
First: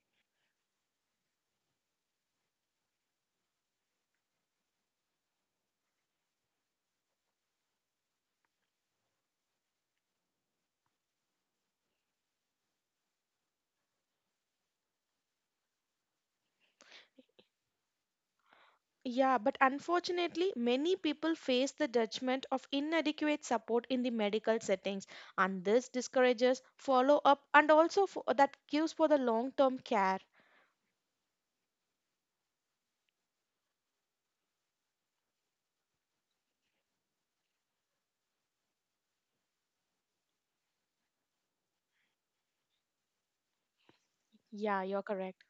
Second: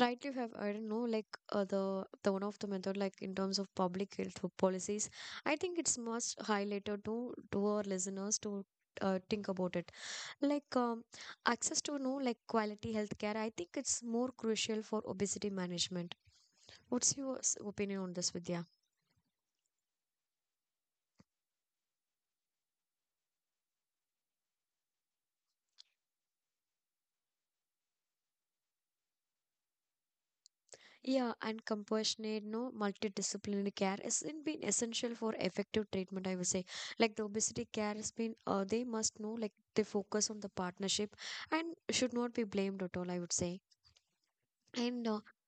S1: rightly have I don't know like the one of the method like in terms of public health policies. I think it's must highlighted to our listeners to think about it. Like access to know like quality healthcare. I think it's more crucial for obesity management. What's your opinion on this, Vidya?
S2: Yeah, but unfortunately, many people face the judgment of inadequate support in the medical settings, and this discourages follow up and also for, that gives for the long term care.
S1: Yeah, and compassionate, no multidisciplinary care has been essential for effective treatment, I would say. Like the obesity care has been, they must know, like they focus on the partnership and should not be blamed at all, I would say.
S2: Yeah, you're
S1: And
S2: correct.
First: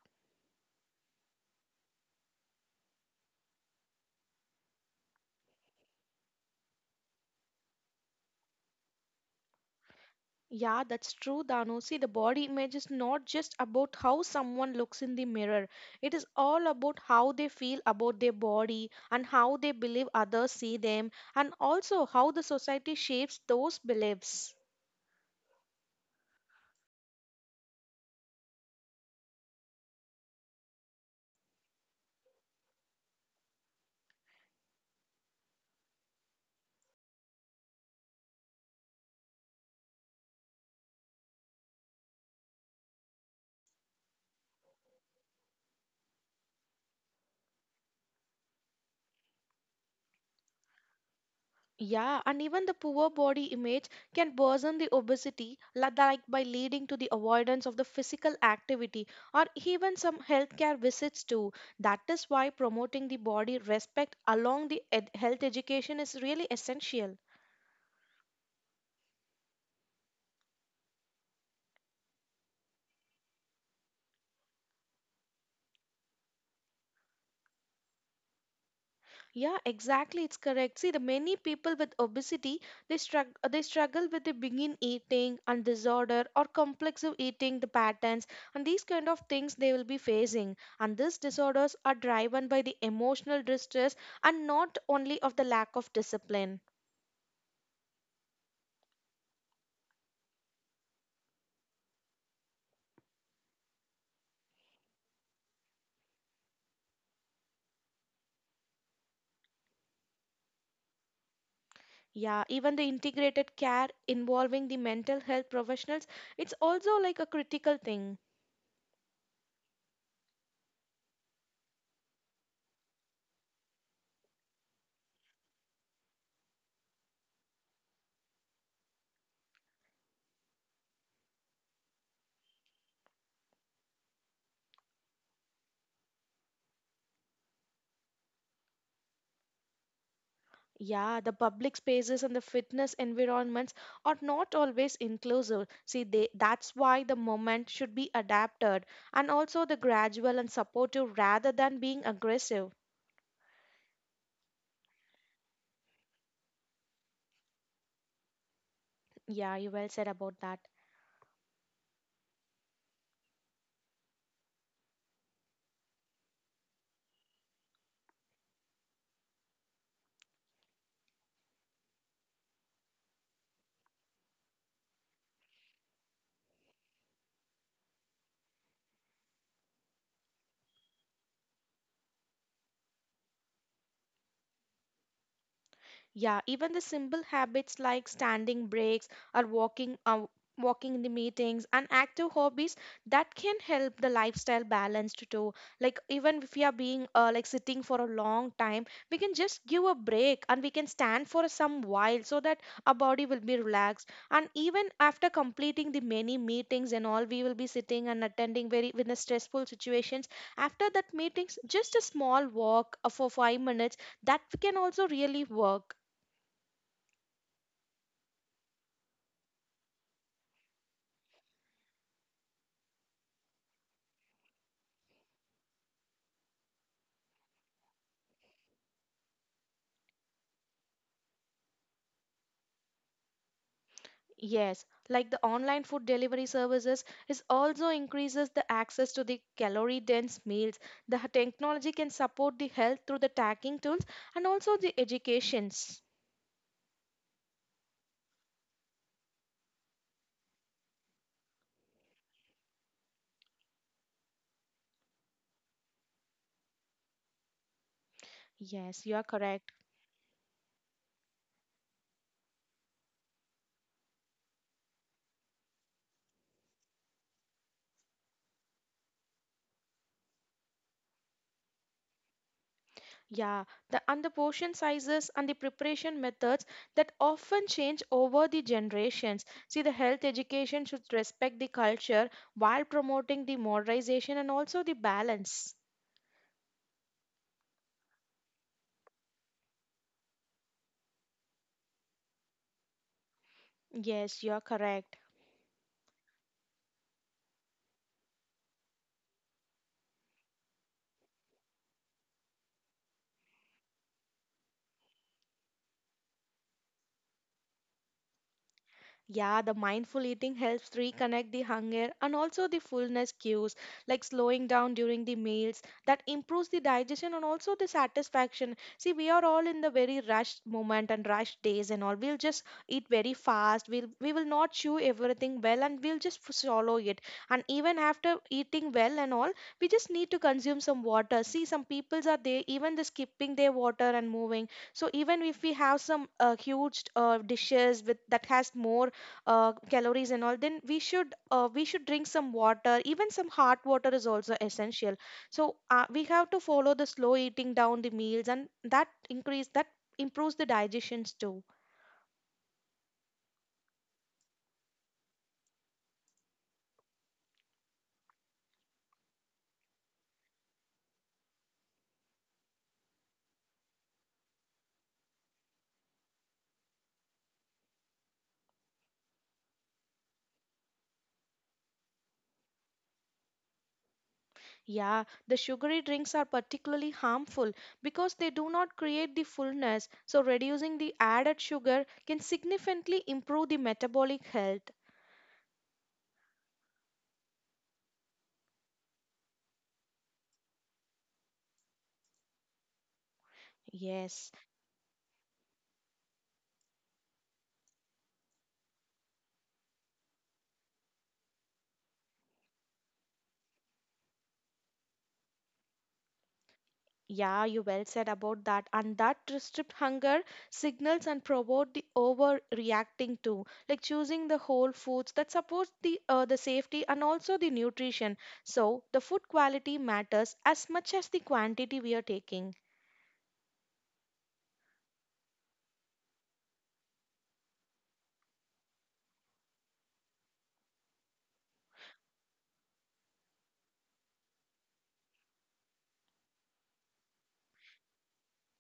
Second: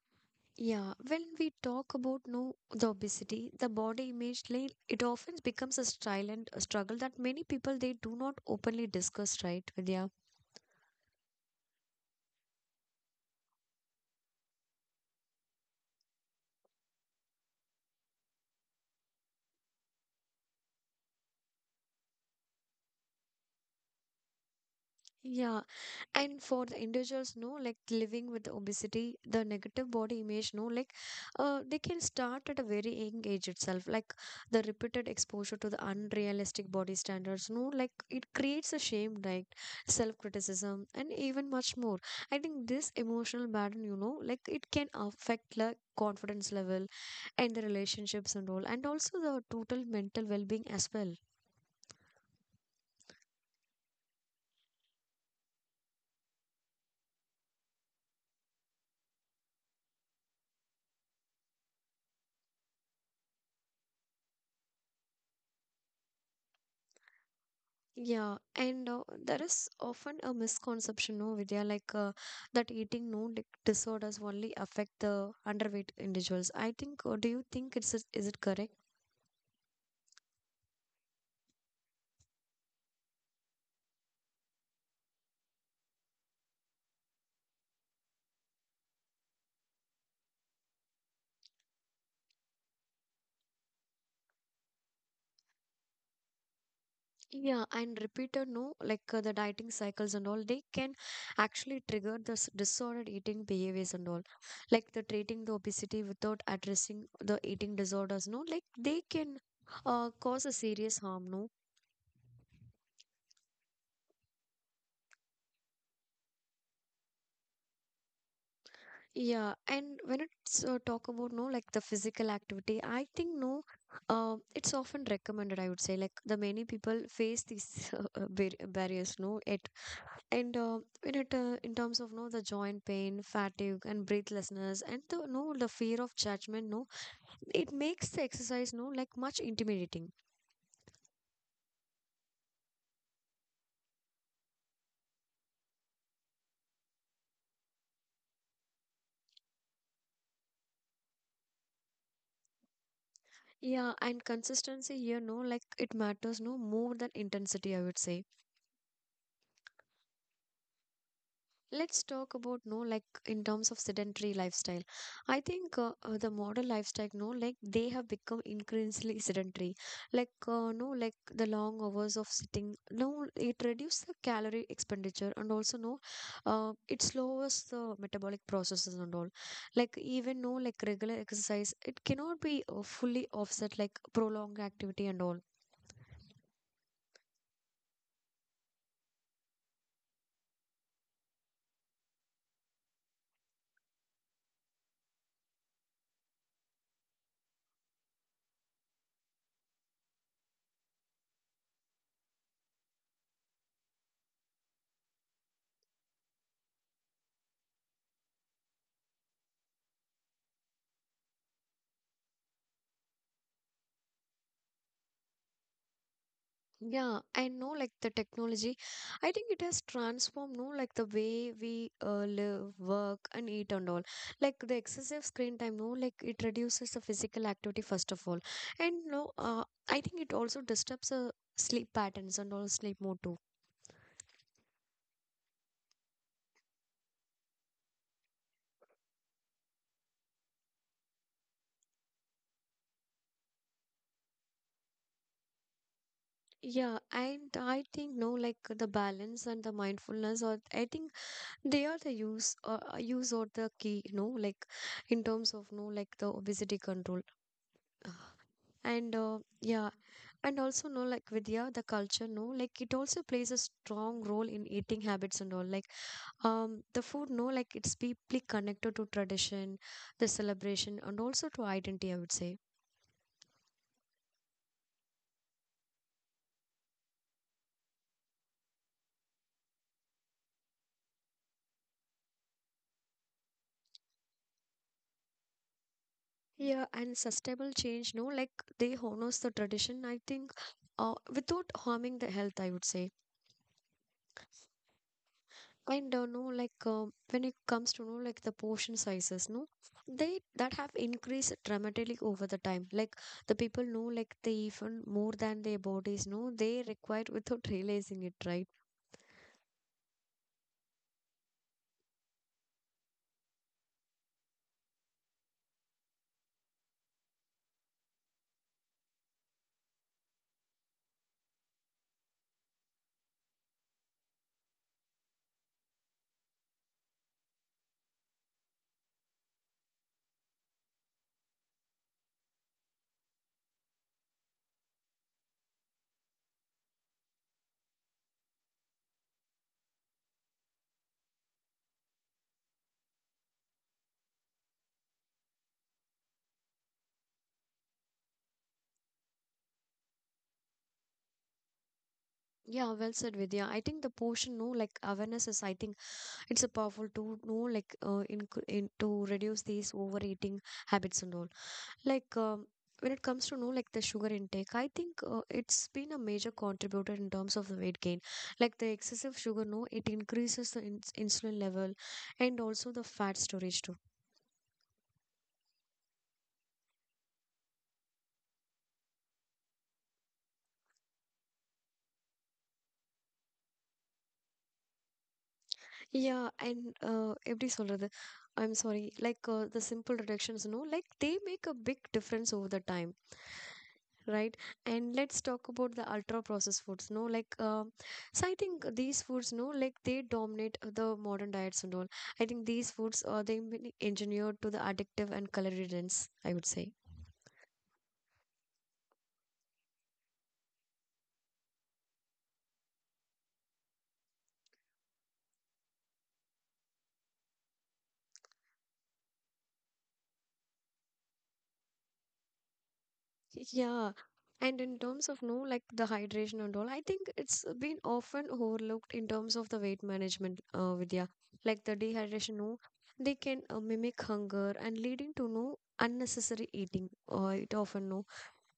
S1: yeah, when we talk about no the obesity, the body image, like, it often becomes a silent struggle that many people they do not openly discuss, right, Vidya?
S2: Yeah, that's true, Danu. See, the body image is not just about how someone looks in the mirror. It is all about how they feel about their body and how they believe others see them, and also how the society shapes those beliefs.
S1: Yeah, and for the individuals, no, like living with obesity, the negative body image, no, like they can start at a very young age itself. Like the repeated exposure to the unrealistic body standards, no, like it creates a shame, like self-criticism, and even much more. I think this emotional burden, you know, like it can affect like confidence level and the relationships and all, and also the total mental well-being as well.
S2: Yeah, and even the poor body image can worsen the obesity, like by leading to the avoidance of the physical activity or even some healthcare visits too. That is why promoting the body respect along the health education is really essential.
S1: Yeah, and there is often a misconception, no, Vidya, like that eating no disorders only affect the underweight individuals. I think, do you think it's is it correct?
S2: Yeah, exactly. It's correct. See, the many people with obesity, they struggle with the begin eating and disorder or complex of eating the patterns, and these kind of things they will be facing. And these disorders are driven by the emotional distress and not only of the lack of discipline.
S1: Yeah, and repeated no, like the dieting cycles and all, they can actually trigger this disordered eating behaviors and all. Like the treating the obesity without addressing the eating disorders, no, like they can cause a serious harm, no.
S2: Yeah, even the integrated care involving the mental health professionals, it's also like a critical thing.
S1: Yeah, and when it's talk about no like the physical activity, I think no, it's often recommended. I would say like the many people face these barriers. No, it and in it in terms of no the joint pain, fatigue, and breathlessness, and the no the fear of judgment. No, it makes the exercise no like much intimidating.
S2: Yeah, the public spaces and the fitness environments are not always inclusive. See, they, that's why the moment should be adapted and also the gradual and supportive rather than being aggressive.
S1: Yeah, and consistency here no like it matters no more than intensity, I would say.
S2: Yeah, you well said about that.
S1: Let's talk about no like in terms of sedentary lifestyle. I think the modern lifestyle no like they have become increasingly sedentary. Like no like the long hours of sitting no it reduces the calorie expenditure, and also no it slows the metabolic processes and all. Like even no like regular exercise it cannot be fully offset like prolonged activity and all.
S2: Yeah, even the simple habits like standing breaks or walking in the meetings and active hobbies that can help the lifestyle balanced too. Like even if we are being like sitting for a long time, we can just give a break and we can stand for some while so that our body will be relaxed. And even after completing the many meetings and all, we will be sitting and attending very with the stressful situations. After that meetings, just a small walk for 5 minutes that can also really work.
S1: Yeah, I know like the technology, I think it has transformed, no, like the way we live, work, and eat and all. Like the excessive screen time, no, like it reduces the physical activity first of all, and no, I think it also disturbs the sleep patterns and all sleep mode too.
S2: Yes, like the online food delivery services is also increases the access to the calorie dense meals. The technology can support the health through the tagging tools and also the educations.
S1: Yeah, and I think no, like the balance and the mindfulness, or I think they are the use, use or the key, no, like in terms of no, like the obesity control.
S2: Yes,
S1: And
S2: you are correct.
S1: yeah, and also no like Vidya, the culture no like it also plays a strong role in eating habits and all. Like the food no like it's deeply connected to tradition, the celebration, and also to identity, I would say.
S2: Yeah, the and the portion sizes and the preparation methods that often change over the generations. See, the health education should respect the culture while promoting the modernization and also the balance.
S1: Yeah, and sustainable change no like they honors the tradition, I think without harming the health, I would say.
S2: Yes, you are correct.
S1: And no, like when it comes to know like the portion sizes, no, they that have increased dramatically over the time. Like the people know, like they even more than their bodies, no, they require without realizing it, right?
S2: Yeah, the mindful eating helps reconnect the hunger and also the fullness cues, like slowing down during the meals. That improves the digestion and also the satisfaction. See, we are all in the very rushed moment and rushed days and all. We'll just eat very fast. We will not chew everything well and we'll just swallow it. And even after eating well and all, we just need to consume some water. See, some peoples are there even the skipping their water and moving. So even if we have some huge dishes with that has more calories and all, then we should drink some water. Even some hot water is also essential, so we have to follow the slow eating down the meals, and that increase that improves the digestions too.
S1: Yeah, well said, Vidya. I think the portion, no, like awareness is, I think it's a powerful tool, no, like in to reduce these overeating habits and all. Like when it comes to know like the sugar intake, I think it's been a major contributor in terms of the weight gain. Like the excessive sugar, no, it increases the insulin level and also the fat storage too.
S2: Yeah, the sugary drinks are particularly harmful because they do not create the fullness, so reducing the added sugar can significantly improve the metabolic health.
S1: Yeah, and every soldier, I'm sorry, like the simple reductions, no, like they make a big difference over the time.
S2: Yes.
S1: Right. And let's talk about the ultra processed foods no like so I think these foods no like they dominate the modern diets and all. I think these foods are they been engineered to the addictive and calorie dense, I would say.
S2: Yeah, you well said about that. And that restrict hunger signals and promote the overreacting too, like choosing the whole foods that supports the safety and also the nutrition. So the food quality matters as much as the quantity we are taking.
S1: Yeah, and in terms of no like the hydration and all, I think it's been often overlooked in terms of the weight management, Vidya. Like the dehydration no they can mimic hunger and leading to no unnecessary eating, it often no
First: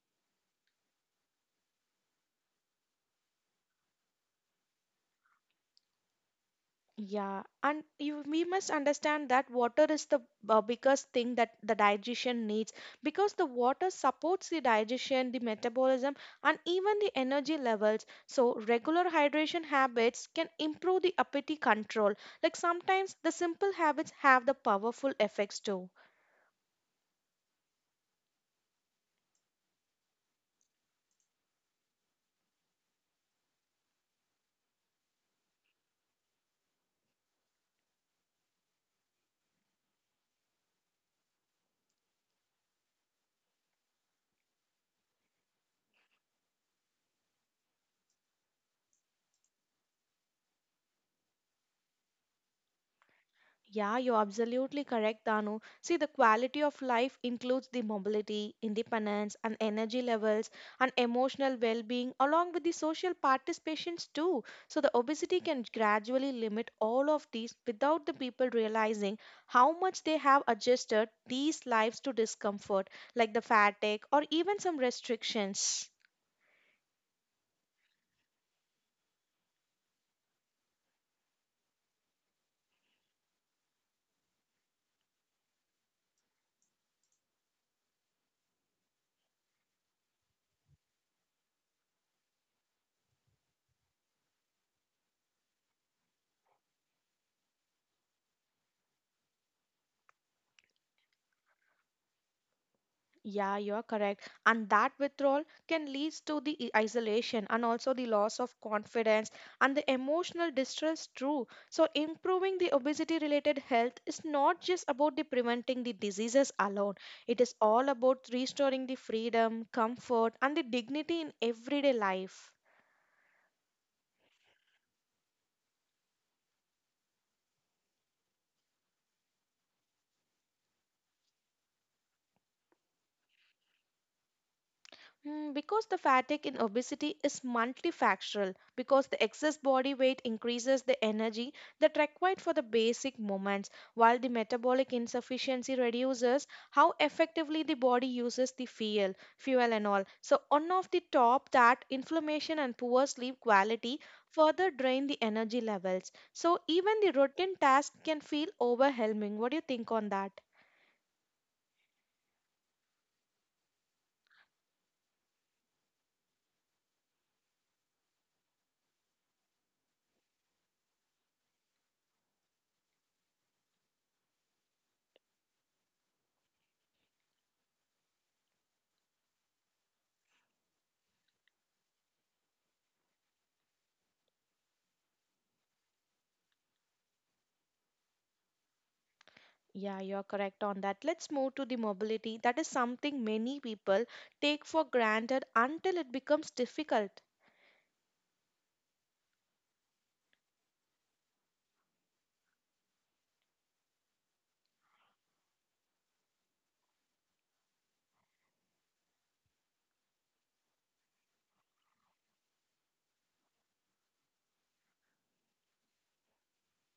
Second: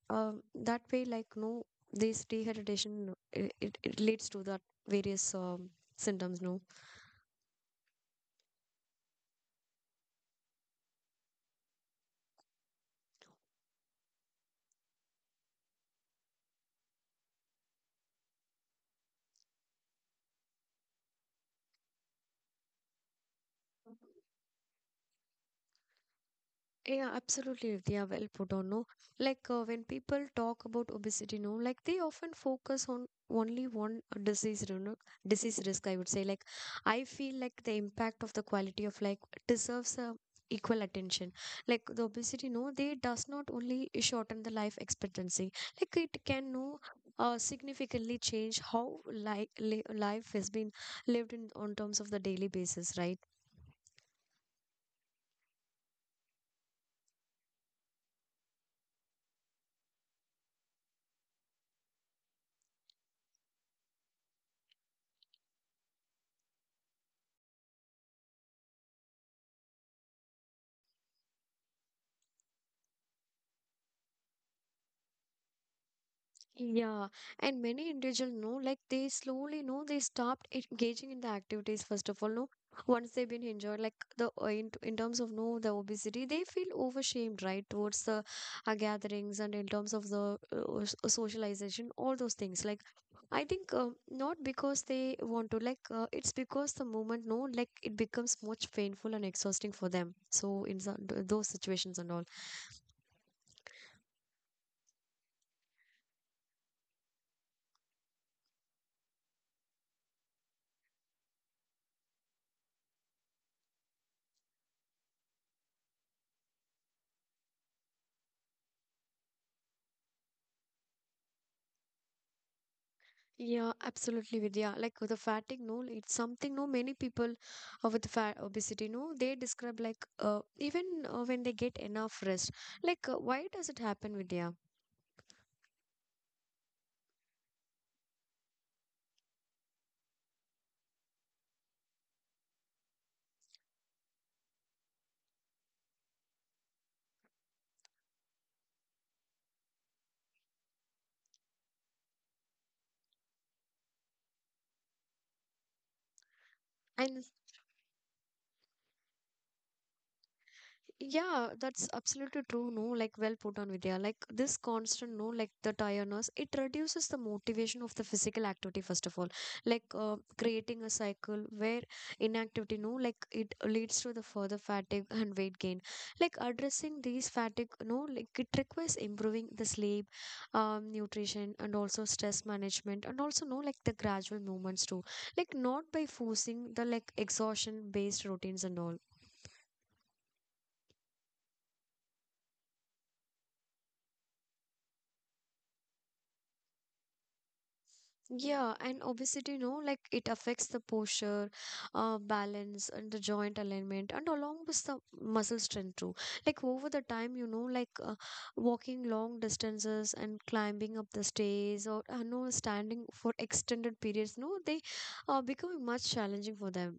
S1: that way like no this dehydration it leads to that various symptoms no.
S2: Yeah, and you we must understand that water is the biggest thing that the digestion needs, because the water supports the digestion, the metabolism, and even the energy levels. So regular hydration habits can improve the appetite control. Like sometimes the simple habits have the powerful effects too.
S1: Yeah, absolutely, Vidya. Well put on. No, like when people talk about obesity, no, like they often focus on only one disease, you know, disease risk. I would say, like, I feel like the impact of the quality of life deserves a equal attention. Like the obesity, no, they does not only shorten the life expectancy. Like it can no, significantly change how li li life has been lived in on terms of the daily basis, right?
S2: Yeah, you're absolutely correct, Danu. See, the quality of life includes the mobility, independence, and energy levels, and emotional well being, along with the social participations, too. So, the obesity can gradually limit all of these without the people realizing how much they have adjusted these lives to discomfort, like the fatigue or even some restrictions.
S1: Yeah, and many individuals know, like they slowly know they stopped engaging in the activities first of all. No, once they've been injured, like the in terms of no the obesity, they feel overshamed, right, towards the gatherings and in terms of the socialization, all those things. Like I think not because they want to, like, it's because the moment, no, like, it becomes much painful and exhausting for them. So, in some, those situations and all.
S2: Yeah, you're correct. And that withdrawal can lead to the isolation and also the loss of confidence and the emotional distress too. So improving the obesity related health is not just about the preventing the diseases alone. It is all about restoring the freedom, comfort and the dignity in everyday life.
S1: Yeah, absolutely, Vidya. Like with the fatigue, no, it's something, no, many people with fat obesity, no, they describe like even when they get enough rest. Like, why does it happen, Vidya?
S2: Mm, because the fatigue in obesity is multifactorial, because the excess body weight increases the energy that required for the basic movements, while the metabolic insufficiency reduces how effectively the body uses the fuel and all. So on of the top that inflammation and poor sleep quality further drain the energy levels. So even the
S1: And
S2: routine tasks can feel overwhelming. What do you think on that?
S1: yeah, that's absolutely true. No, like well put on Vidya. Like this constant, no, like the tiredness, it reduces the motivation of the physical activity, first of all. Like creating a cycle where inactivity, no, like it leads to the further fatigue and weight gain. Like addressing these fatigue, no, like it requires improving the sleep, nutrition, and also stress management, and also, no, like the gradual movements too. Like not by forcing the like exhaustion based routines and all.
S2: Yeah, you're correct on that. Let's move to the mobility. That is something many people take for granted until it becomes difficult.
S1: Yeah, and obesity, no, like it affects the posture, balance, and the joint alignment, and along with the muscle strength too. Like over the time, you know, like walking long distances and climbing up the stairs, or no standing for extended periods, no, they are becoming much challenging for them.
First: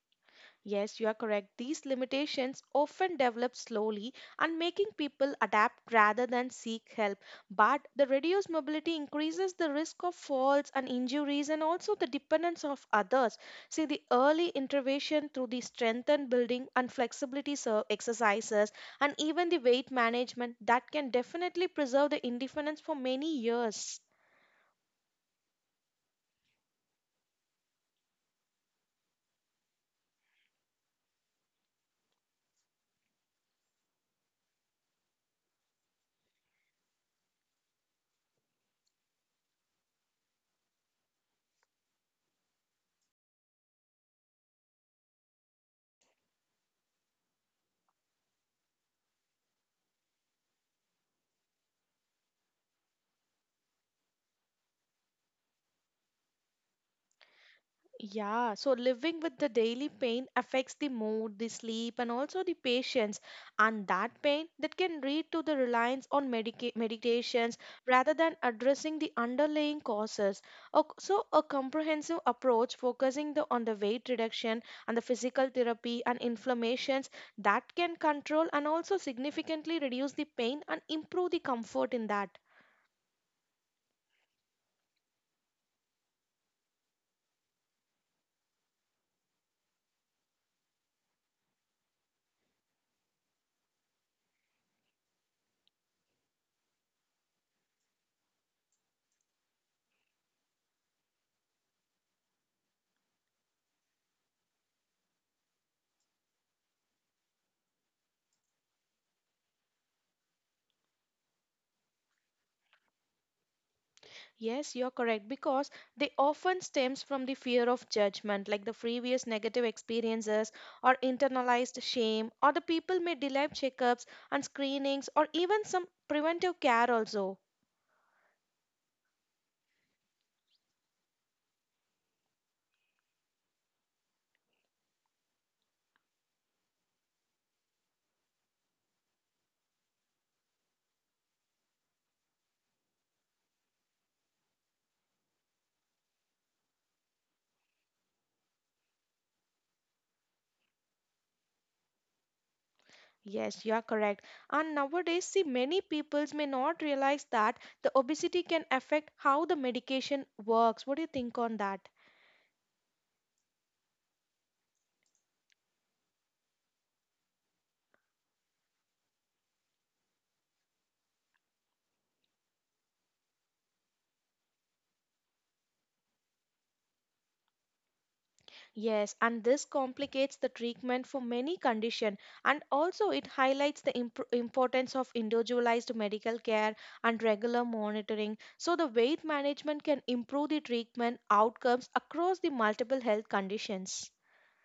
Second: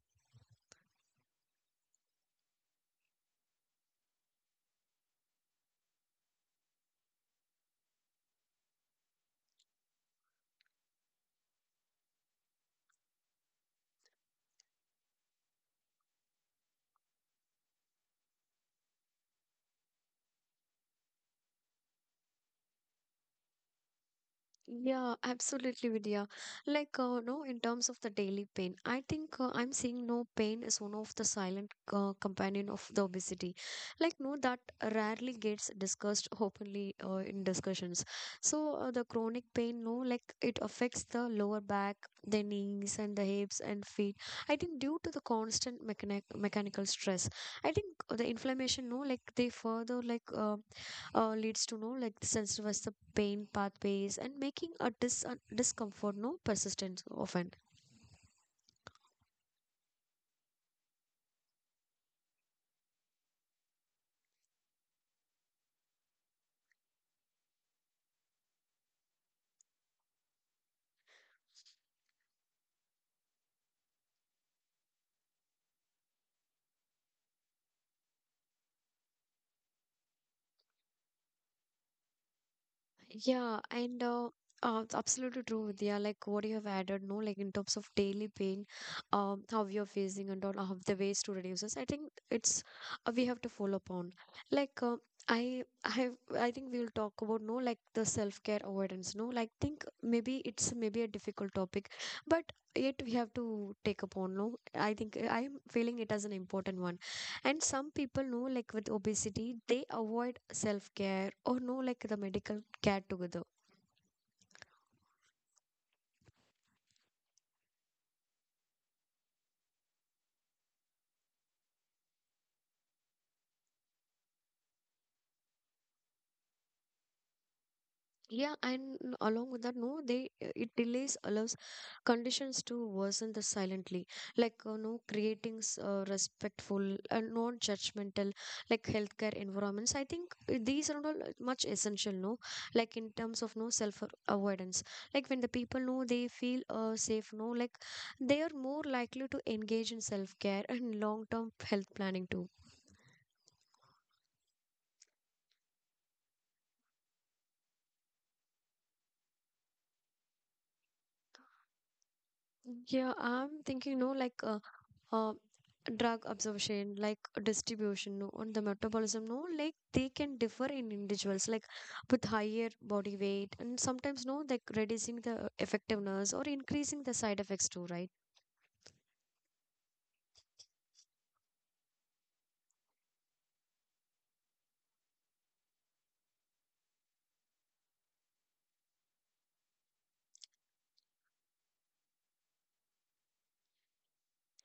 S2: Yes, you are correct. These limitations often develop slowly and making people adapt rather than seek help. But the reduced mobility increases the risk of falls and injuries and also the dependence of others. See, the early intervention through the strength and building and flexibility exercises and even the weight management that can definitely preserve the independence for many years.
S1: Yeah, absolutely, Vidya. Like, no, in terms of the daily pain, I think I'm seeing no pain as one of the silent companion of the obesity. Like, no, that rarely gets discussed openly in discussions. So, the chronic pain, no, like it affects the lower back, the knees, and the hips and feet. I think due to the constant mechanical stress, I think the inflammation, no, like they further like. Leads to know like sensitive the pain pathways and making a discomfort no persistent often.
S2: Yeah, so living with the daily pain affects the mood, the sleep, and also the patience. And that pain that can lead to the reliance on medications rather than addressing the underlying causes. So, a comprehensive approach focusing on the weight reduction and the physical therapy and inflammations that can control and also significantly reduce the pain and improve the comfort in that.
S1: Yeah, and it's absolutely true, Vidya. Like what you have added, no, like in terms of daily pain, how we are facing and all, of the ways to reduce this. I think it's we have to follow upon. Like I, I, I think we'll talk about no, like the self-care avoidance. No, like think maybe it's maybe a difficult topic, but yet we have to take upon. No, I think I'm feeling it as an important one. And some people know, like with obesity, they avoid self care or no, like the medical care together.
S2: Yes, you're correct, because they often stems from the fear of judgment, like the previous negative experiences or internalized shame, or the people may delay checkups and screenings or even some preventive care also.
S1: Yeah, and along with that, no, they it delays allows conditions to worsen the silently, like you know, creating respectful and non-judgmental, like healthcare environments. I think these are not all much essential, no, like in terms of no avoidance. Like when the people know they feel safe, no, like they are more likely to engage in self-care and long-term health planning too.
S2: Yes, you are correct. And nowadays, see, many peoples may not realize that the obesity can affect how the medication works. What do you think on that?
S1: Yeah, I'm thinking, no, like. Uh, Drug absorption like distribution no, and the metabolism no like they can differ in individuals like with higher body weight and sometimes no like reducing the effectiveness or increasing the side effects too, right?
S2: Yes, and this complicates the treatment for many conditions, and also it highlights the importance of individualized medical care and regular monitoring. So, the weight management can improve the treatment outcomes across the multiple health conditions.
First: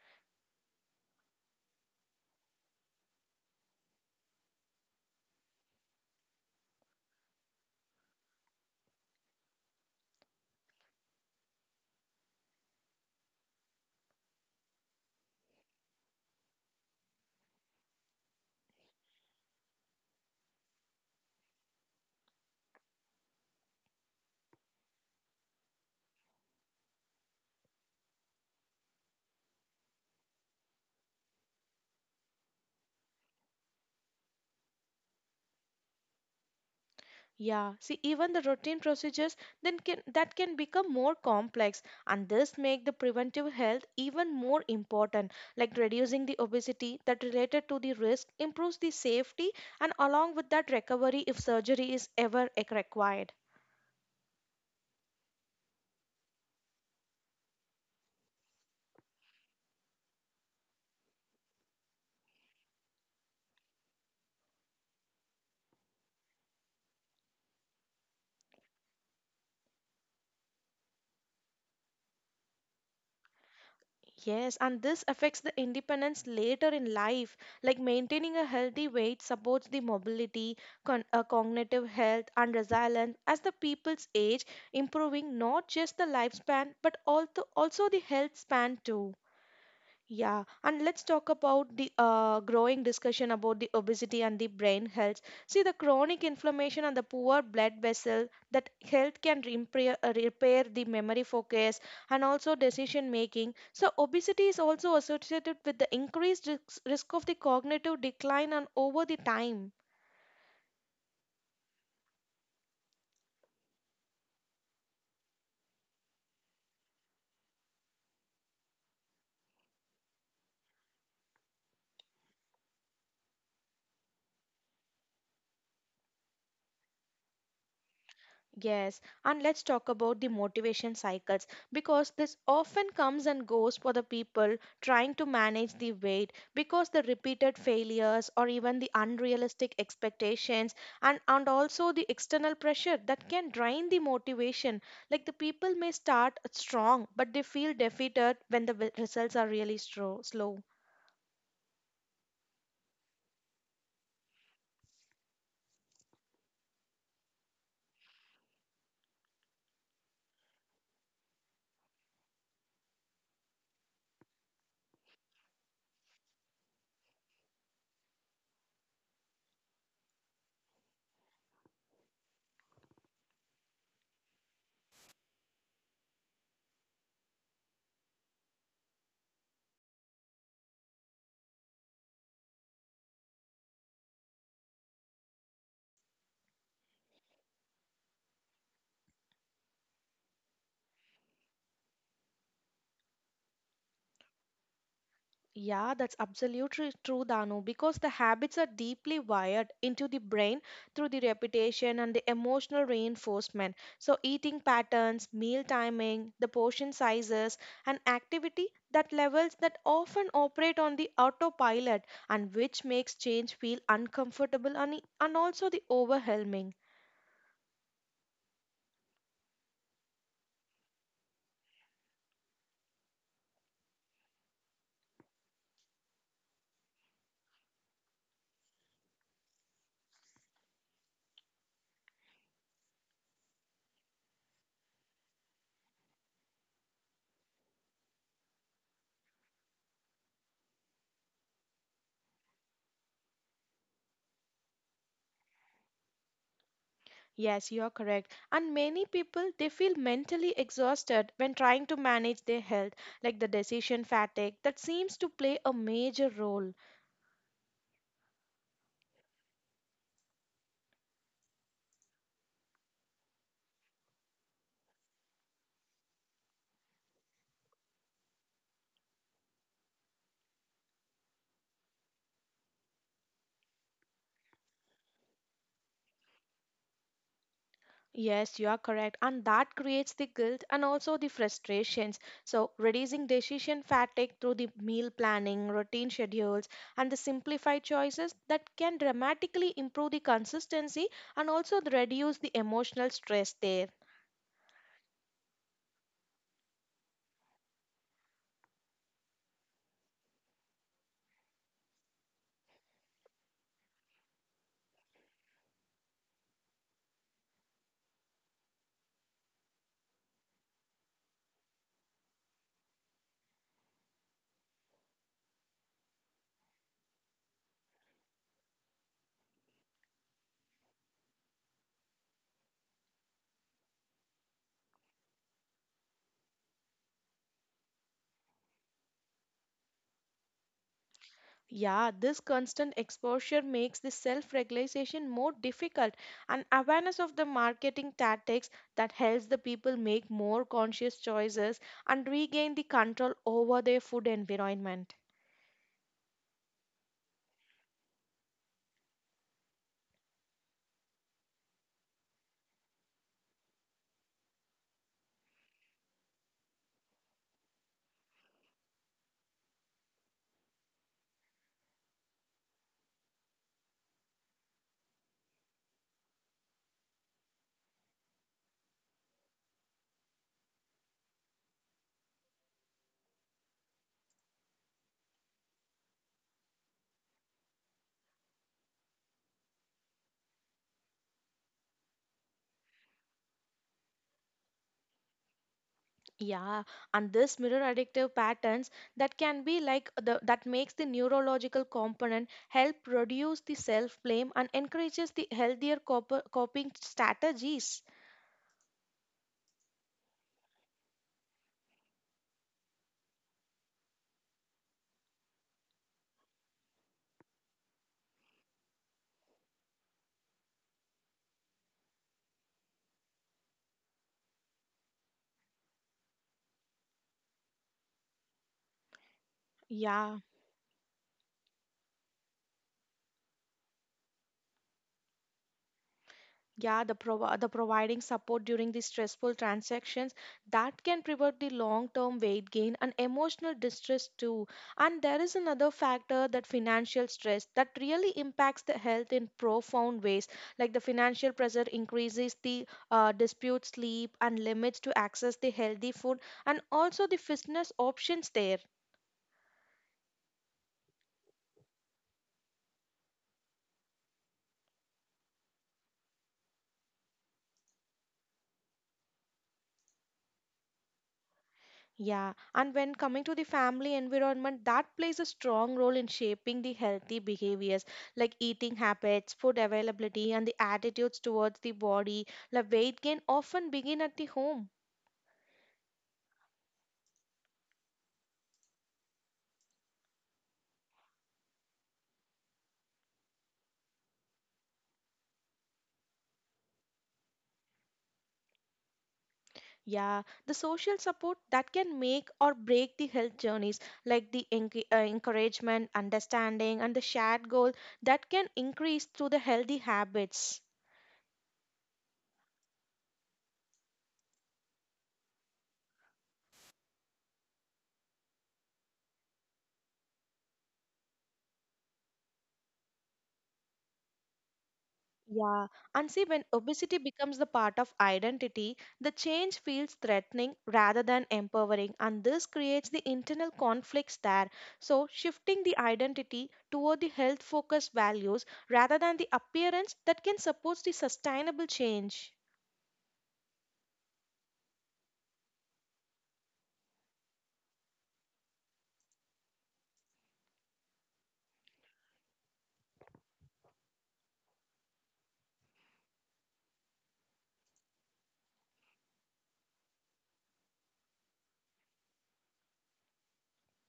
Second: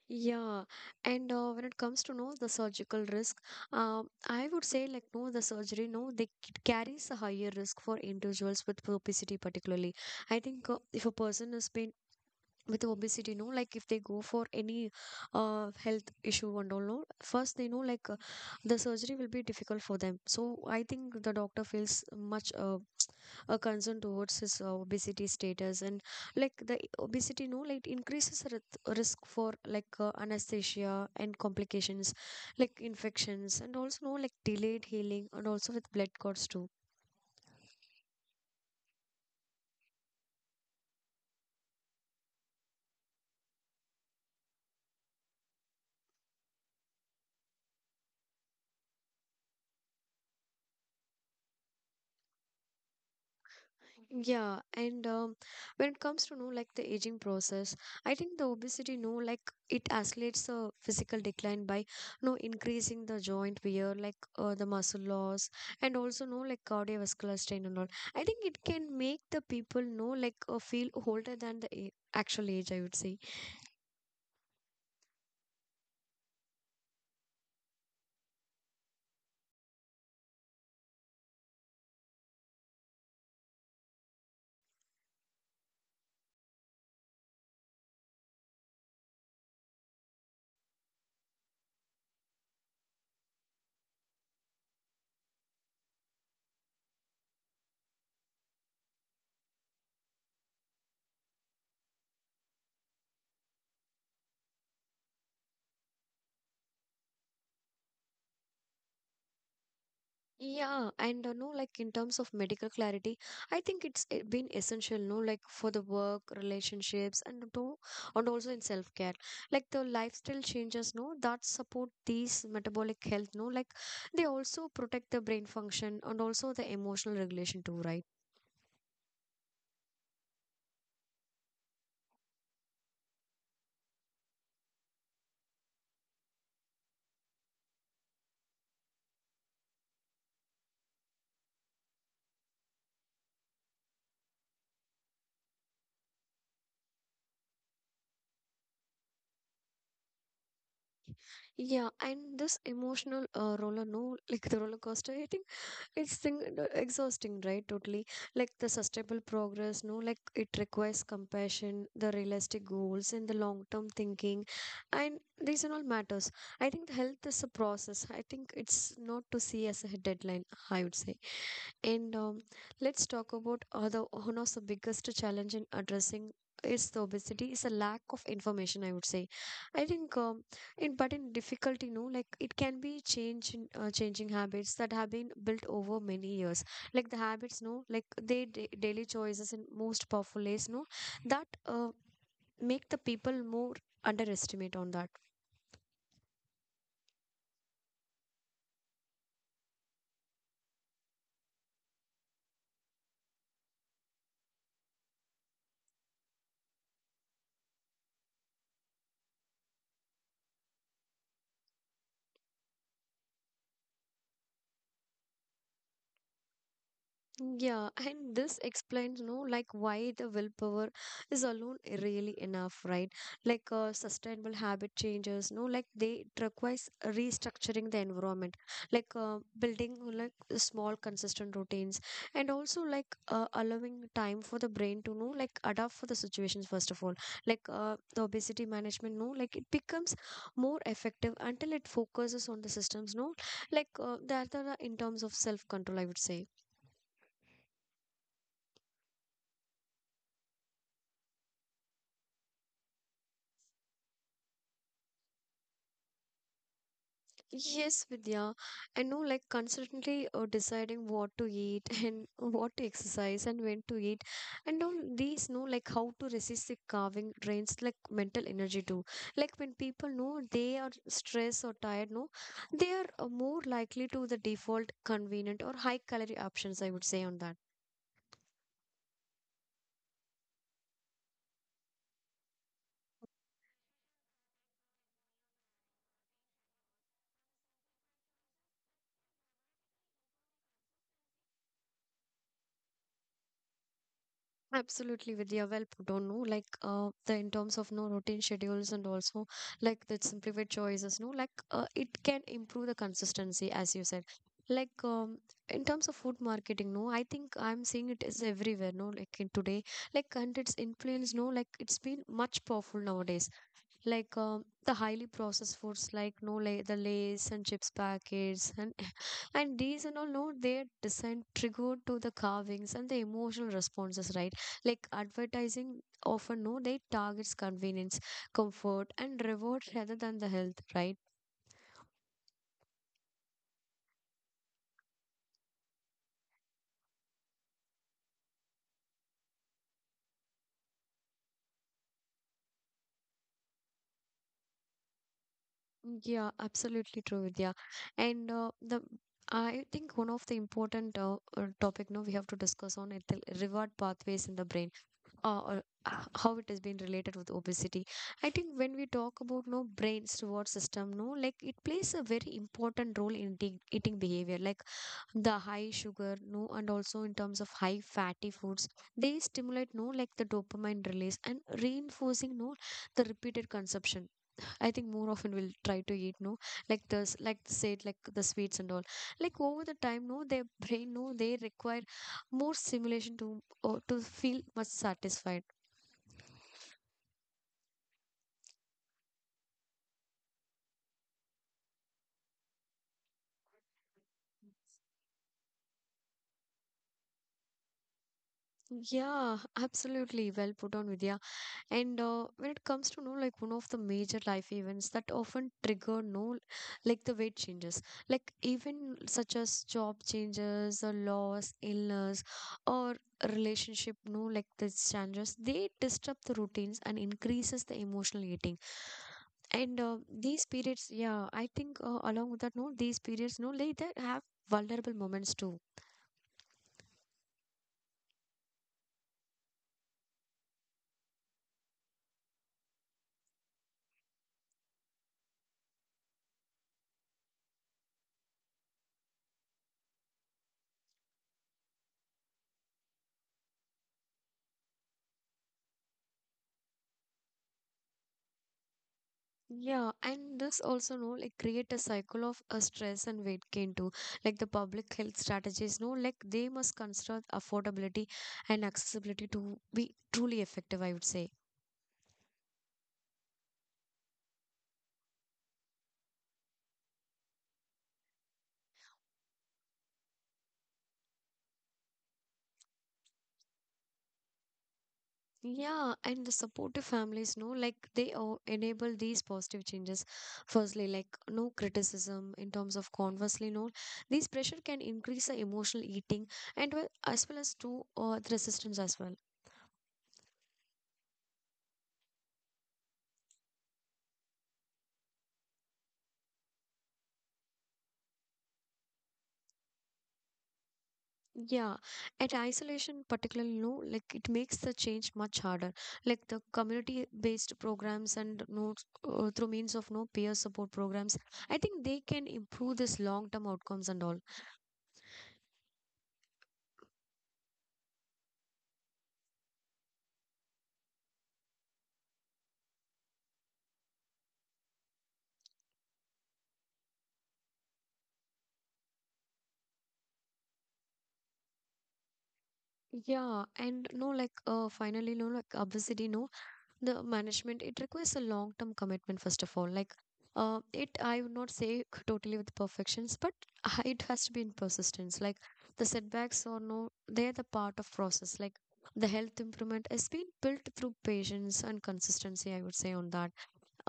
S1: Yeah, and when it comes to know the surgical risk, I would say like no the surgery no they carries a higher risk for individuals with obesity particularly. I think if a person has been with obesity no like if they go for any health issue and all no first they know like the surgery will be difficult for them, so I think the doctor feels much a concern towards his obesity status, and like the obesity no like increases risk for like anesthesia and complications like infections and also no like delayed healing and also with blood clots too.
S2: Yeah, see, even the routine procedures then can that can become more complex, and this make the preventive health even more important. Like reducing the obesity that related to the risk improves the safety, and along with that recovery if surgery is ever required.
S1: Yeah, and when it comes to know like the aging process, I think the obesity know like it accelerates the physical decline by you know increasing the joint wear, like the muscle loss, and also know like cardiovascular strain and all. I think it can make the people know like feel older than the actual age, I would say.
S2: Yes, and this affects the independence later in life. Like maintaining a healthy weight supports the mobility, cognitive health, and resilience as the people's age, improving not just the lifespan but also, also the health span too. Yeah, and let's talk about the growing discussion about the obesity and the brain health. See, the chronic inflammation and the poor blood vessel that health can repair, repair the memory focus and also decision making. So, obesity is also associated with the increased risk of the cognitive decline and over the time.
S1: Yeah, and no, like in terms of medical clarity, I think it's been essential, no, like for the work, relationships, and to, and also in self-care. Like the lifestyle changes, no, that support these metabolic health, no, like they also protect the brain function and also the emotional regulation too, right?
S2: Yes, and let's talk about the motivation cycles because this often comes and goes for the people trying to manage the weight because the repeated failures or even the unrealistic expectations and also the external pressure that can drain the motivation. Like the people may start strong, but they feel defeated when the results are really slow.
S1: Yeah, and this emotional roller, no, like the roller coaster, I think it's thing, exhausting, right? Totally. Like the sustainable progress, no, like it requires compassion, the realistic goals, and the long term thinking. And these and all matters. I think the health is a process. I think it's not to see as a deadline, I would say. And let's talk about the one of the biggest challenge in addressing is the obesity is a lack of information. I would say, I think, in but in difficulty, no, like it can be change in changing habits that have been built over many years. Like the habits, no, like they daily choices in most powerful ways, no, that make the people more underestimate on that.
S2: Yeah, that's absolutely true, Danu, because the habits are deeply wired into the brain through the repetition and the emotional reinforcement. So, eating patterns, meal timing, the portion sizes, and activity that levels that often operate on the autopilot and which makes change feel uncomfortable and also the overwhelming.
S1: Yeah, and this explains, no, like why the willpower is alone really enough, right? Like sustainable habit changes, no, like they it requires restructuring the environment, like building like small consistent routines, and also like allowing time for the brain to know, like adapt for the situations first of all. Like the obesity management, no, like it becomes more effective until it focuses on the systems, no, like that are in terms of self control, I would say.
S2: Yes, you are correct. And many people they feel mentally exhausted when trying to manage their health, like the decision fatigue that seems to play a major role.
S1: Yes, Vidya. I know, like, constantly deciding what to eat and what to exercise and when to eat, and all these know, like, how to resist the carving drains, like, mental energy too. Like, when people know they are stressed or tired, no, they are more likely to the default convenient or high calorie options, I would say, on that.
S2: Yes, you are correct. And that creates the guilt and also the frustrations. So, reducing decision fatigue through the meal planning, routine schedules, and the simplified choices that can dramatically improve the consistency and also reduce the emotional stress there.
S1: Absolutely, Vidya. Well put on, no? Like, the in terms of no routine schedules and also like the simplified choices, no? Like, it can improve the consistency, as you said. Like, in terms of food marketing, no, I think I'm seeing it is everywhere, no? Like in today, like, and its influence, no? Like, it's been much powerful nowadays like the highly processed foods like no lays and chips packets and and these and all no they're designed triggered to the carvings and the emotional responses, right? Like advertising often no they targets convenience, comfort and reward rather than the health, right?
S2: Yeah, this constant exposure makes the self regulation more difficult, and awareness of the marketing tactics that helps the people make more conscious choices and regain the control over their food environment.
S1: Yeah, absolutely true, Vidya. And the I think one of the important topic no we have to discuss on it the reward pathways in the brain, or how it has been related with obesity. I think when we talk about no brain's reward system, no, like it plays a very important role in eating behavior, like the high sugar, no, and also in terms of high fatty foods, they stimulate no, like the dopamine release and reinforcing no, the repeated consumption. I think more often we'll try to eat no, like this, like said, like the sweets and all. Like over the time, no, their brain, no, they require more stimulation to or to feel much satisfied.
S2: Yeah, and this mirror addictive patterns that can be like the that makes the neurological component help reduce the self blame and encourages the healthier coping strategies.
S1: Yeah, absolutely. Well put on, Vidya. And when it comes to, no, like one of the major life events that often trigger, no, like the weight changes, like even such as job changes, or loss, illness, or relationship, no, like these changes, they disrupt the routines and increases the emotional eating. And
S2: Yeah.
S1: these periods, yeah, I think along with that, no, these periods, no, like that have vulnerable moments too.
S2: Yeah, the the providing support during these stressful transactions that can prevent the long term weight gain and emotional distress too. And there is another factor that financial stress that really impacts the health in profound ways, like the financial pressure increases the dispute sleep and limits to access the healthy food and also the fitness options there.
S1: Yeah, and this also know like create a cycle of stress and weight gain too. Like the public health strategies know like they must consider affordability and accessibility to be truly effective, I would say.
S2: Yeah, and when coming to the family environment, that plays a strong role in shaping the healthy behaviors like eating habits, food availability, and the attitudes towards the body. Like weight gain often begin at the home.
S1: Yeah, and the supportive families know like they enable these positive changes. Firstly, like no criticism in terms of conversely, no these pressure can increase the emotional eating and well as to the resistance as well.
S2: Yeah, the social support that can make or break the health journeys, like the encouragement, understanding, and the shared goal that can increase through the healthy habits.
S1: Yeah, at isolation, particularly, no, like it makes the change much harder. Like the community-based programs and no through means of no peer support programs, I think they can improve this long-term outcomes and all.
S2: Yeah, and see, when obesity becomes the part of identity, the change feels threatening rather than empowering, and this creates the internal conflicts there. So, shifting the identity toward the health focused values rather than the appearance that can support the sustainable change.
S1: Yeah, and no, like finally, no, like obesity, no, the management it requires a long term commitment first of all. Like it I would not say totally with perfections, but it has to be in persistence. Like the setbacks or no they're the part of process. Like the health improvement has been built through patience and consistency, I would say on that.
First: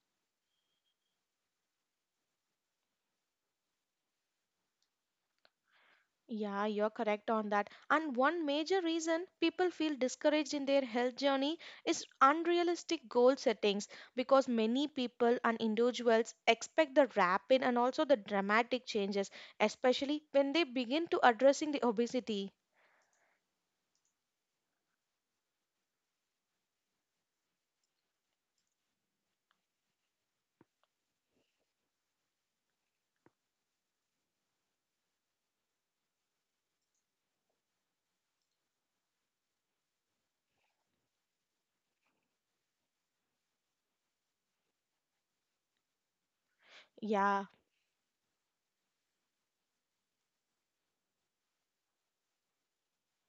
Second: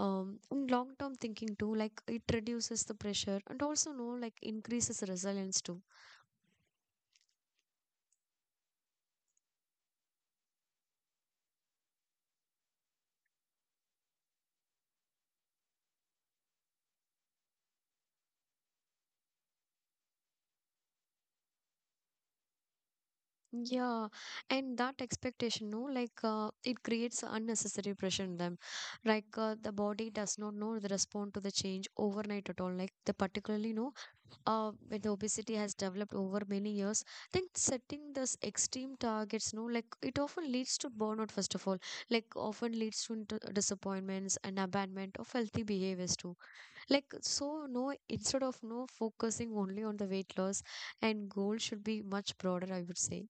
S1: um Long term thinking too like it reduces the pressure and also no like increases resilience too.
S2: Yeah, you're correct on that. And one major reason people feel discouraged in their health journey is unrealistic goal settings, because many people and individuals expect the rapid and also the dramatic changes, especially when they begin to addressing the obesity.
S1: Yeah, and that expectation, no, like it creates unnecessary pressure in them. Like the body does not know the respond to the change overnight at all. Like the particularly, no, when the obesity has developed over many years, then setting this extreme targets, no, like it often leads to burnout. First of all, like often leads to into disappointments and abandonment of healthy behaviors too. Like
S2: Yeah.
S1: so, no, instead of no focusing only on the weight loss and goal should be much broader, I would say.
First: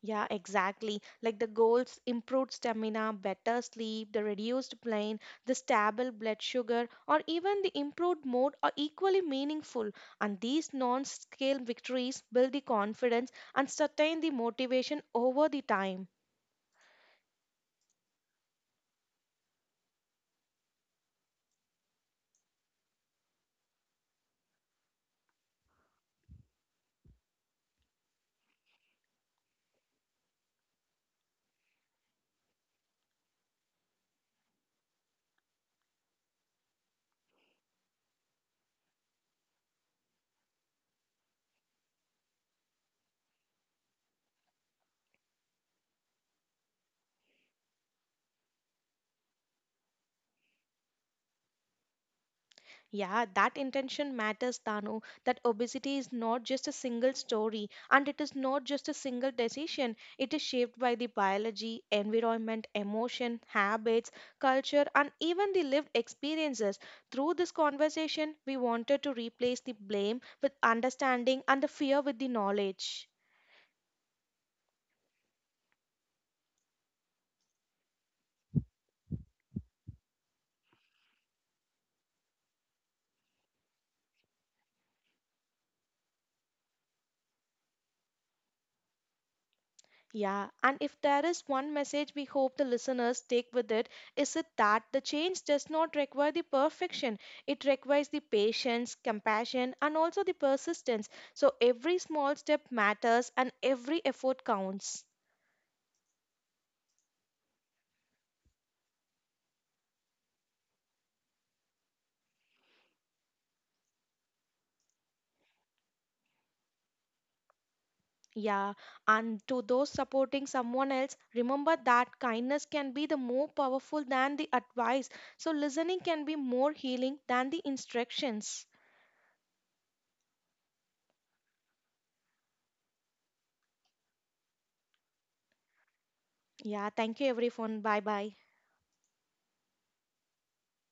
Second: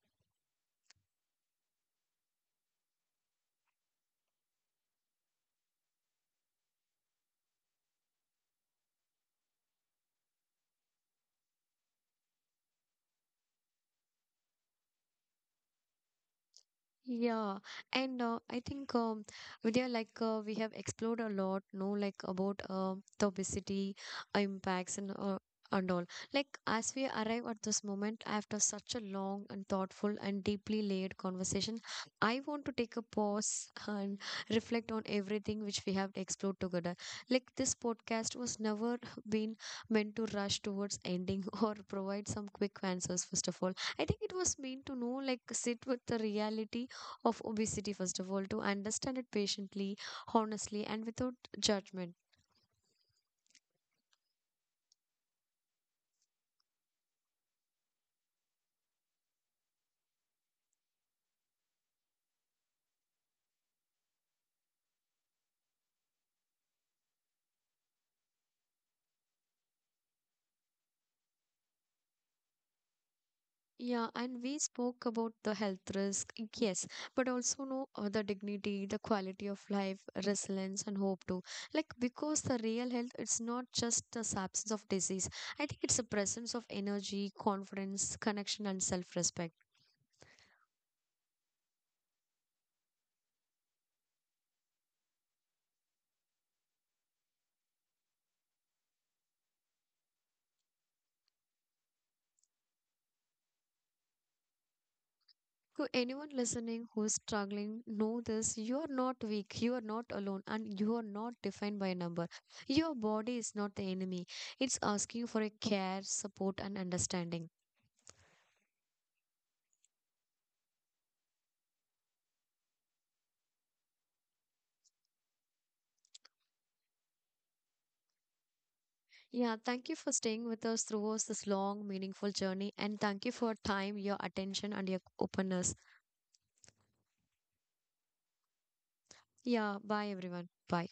S2: Yeah, exactly. Like the goals, improved stamina, better sleep, the reduced pain, the stable blood sugar, or even the improved mood are equally meaningful. And these non-scale victories build the confidence and sustain the motivation over the time.
S1: Yeah, and I think Vidya, like we have explored a lot, no, like about the obesity impacts and all. Like as we arrive at this moment after such a long and thoughtful and deeply layered conversation, I want to take a pause and reflect on everything which we have explored together. Like this podcast was never been meant to rush towards ending or provide some quick answers. First of all, I think it was meant to know, like sit with the reality of obesity, first of all, to understand it patiently, honestly, and without judgment.
S2: Yeah, that intention matters, Tanu. That obesity is not just a single story and it is not just a single decision. It is shaped by the biology, environment, emotion, habits, culture, and even the lived experiences. Through this conversation, we wanted to replace the blame with understanding and the fear with the knowledge.
S1: Yeah, and we spoke about the health risk, yes, but also know the dignity, the quality of life, resilience, and hope too. Like because the real health, it's not just the absence of disease. I think it's the presence of energy, confidence, connection, and self-respect.
S2: Yeah, and if there is one message we hope the listeners take with it, is it that the change does not require the perfection. It requires the patience, compassion, and also the persistence. So every small step matters and every effort counts.
S1: To anyone listening who is struggling, know this you are not weak, you are not alone, and you are not defined by a number. Your body is not the enemy, it's asking for a care, support, and understanding.
S2: Yeah, and to those supporting someone else, remember that kindness can be the more powerful than the advice. So listening can be more healing than the instructions.
S1: Yeah, thank you for staying with us throughout this long, meaningful journey, and thank you for your time, your attention, and your openness.
S2: Yeah, thank you everyone. Bye bye.
S1: Yeah, bye everyone. Bye.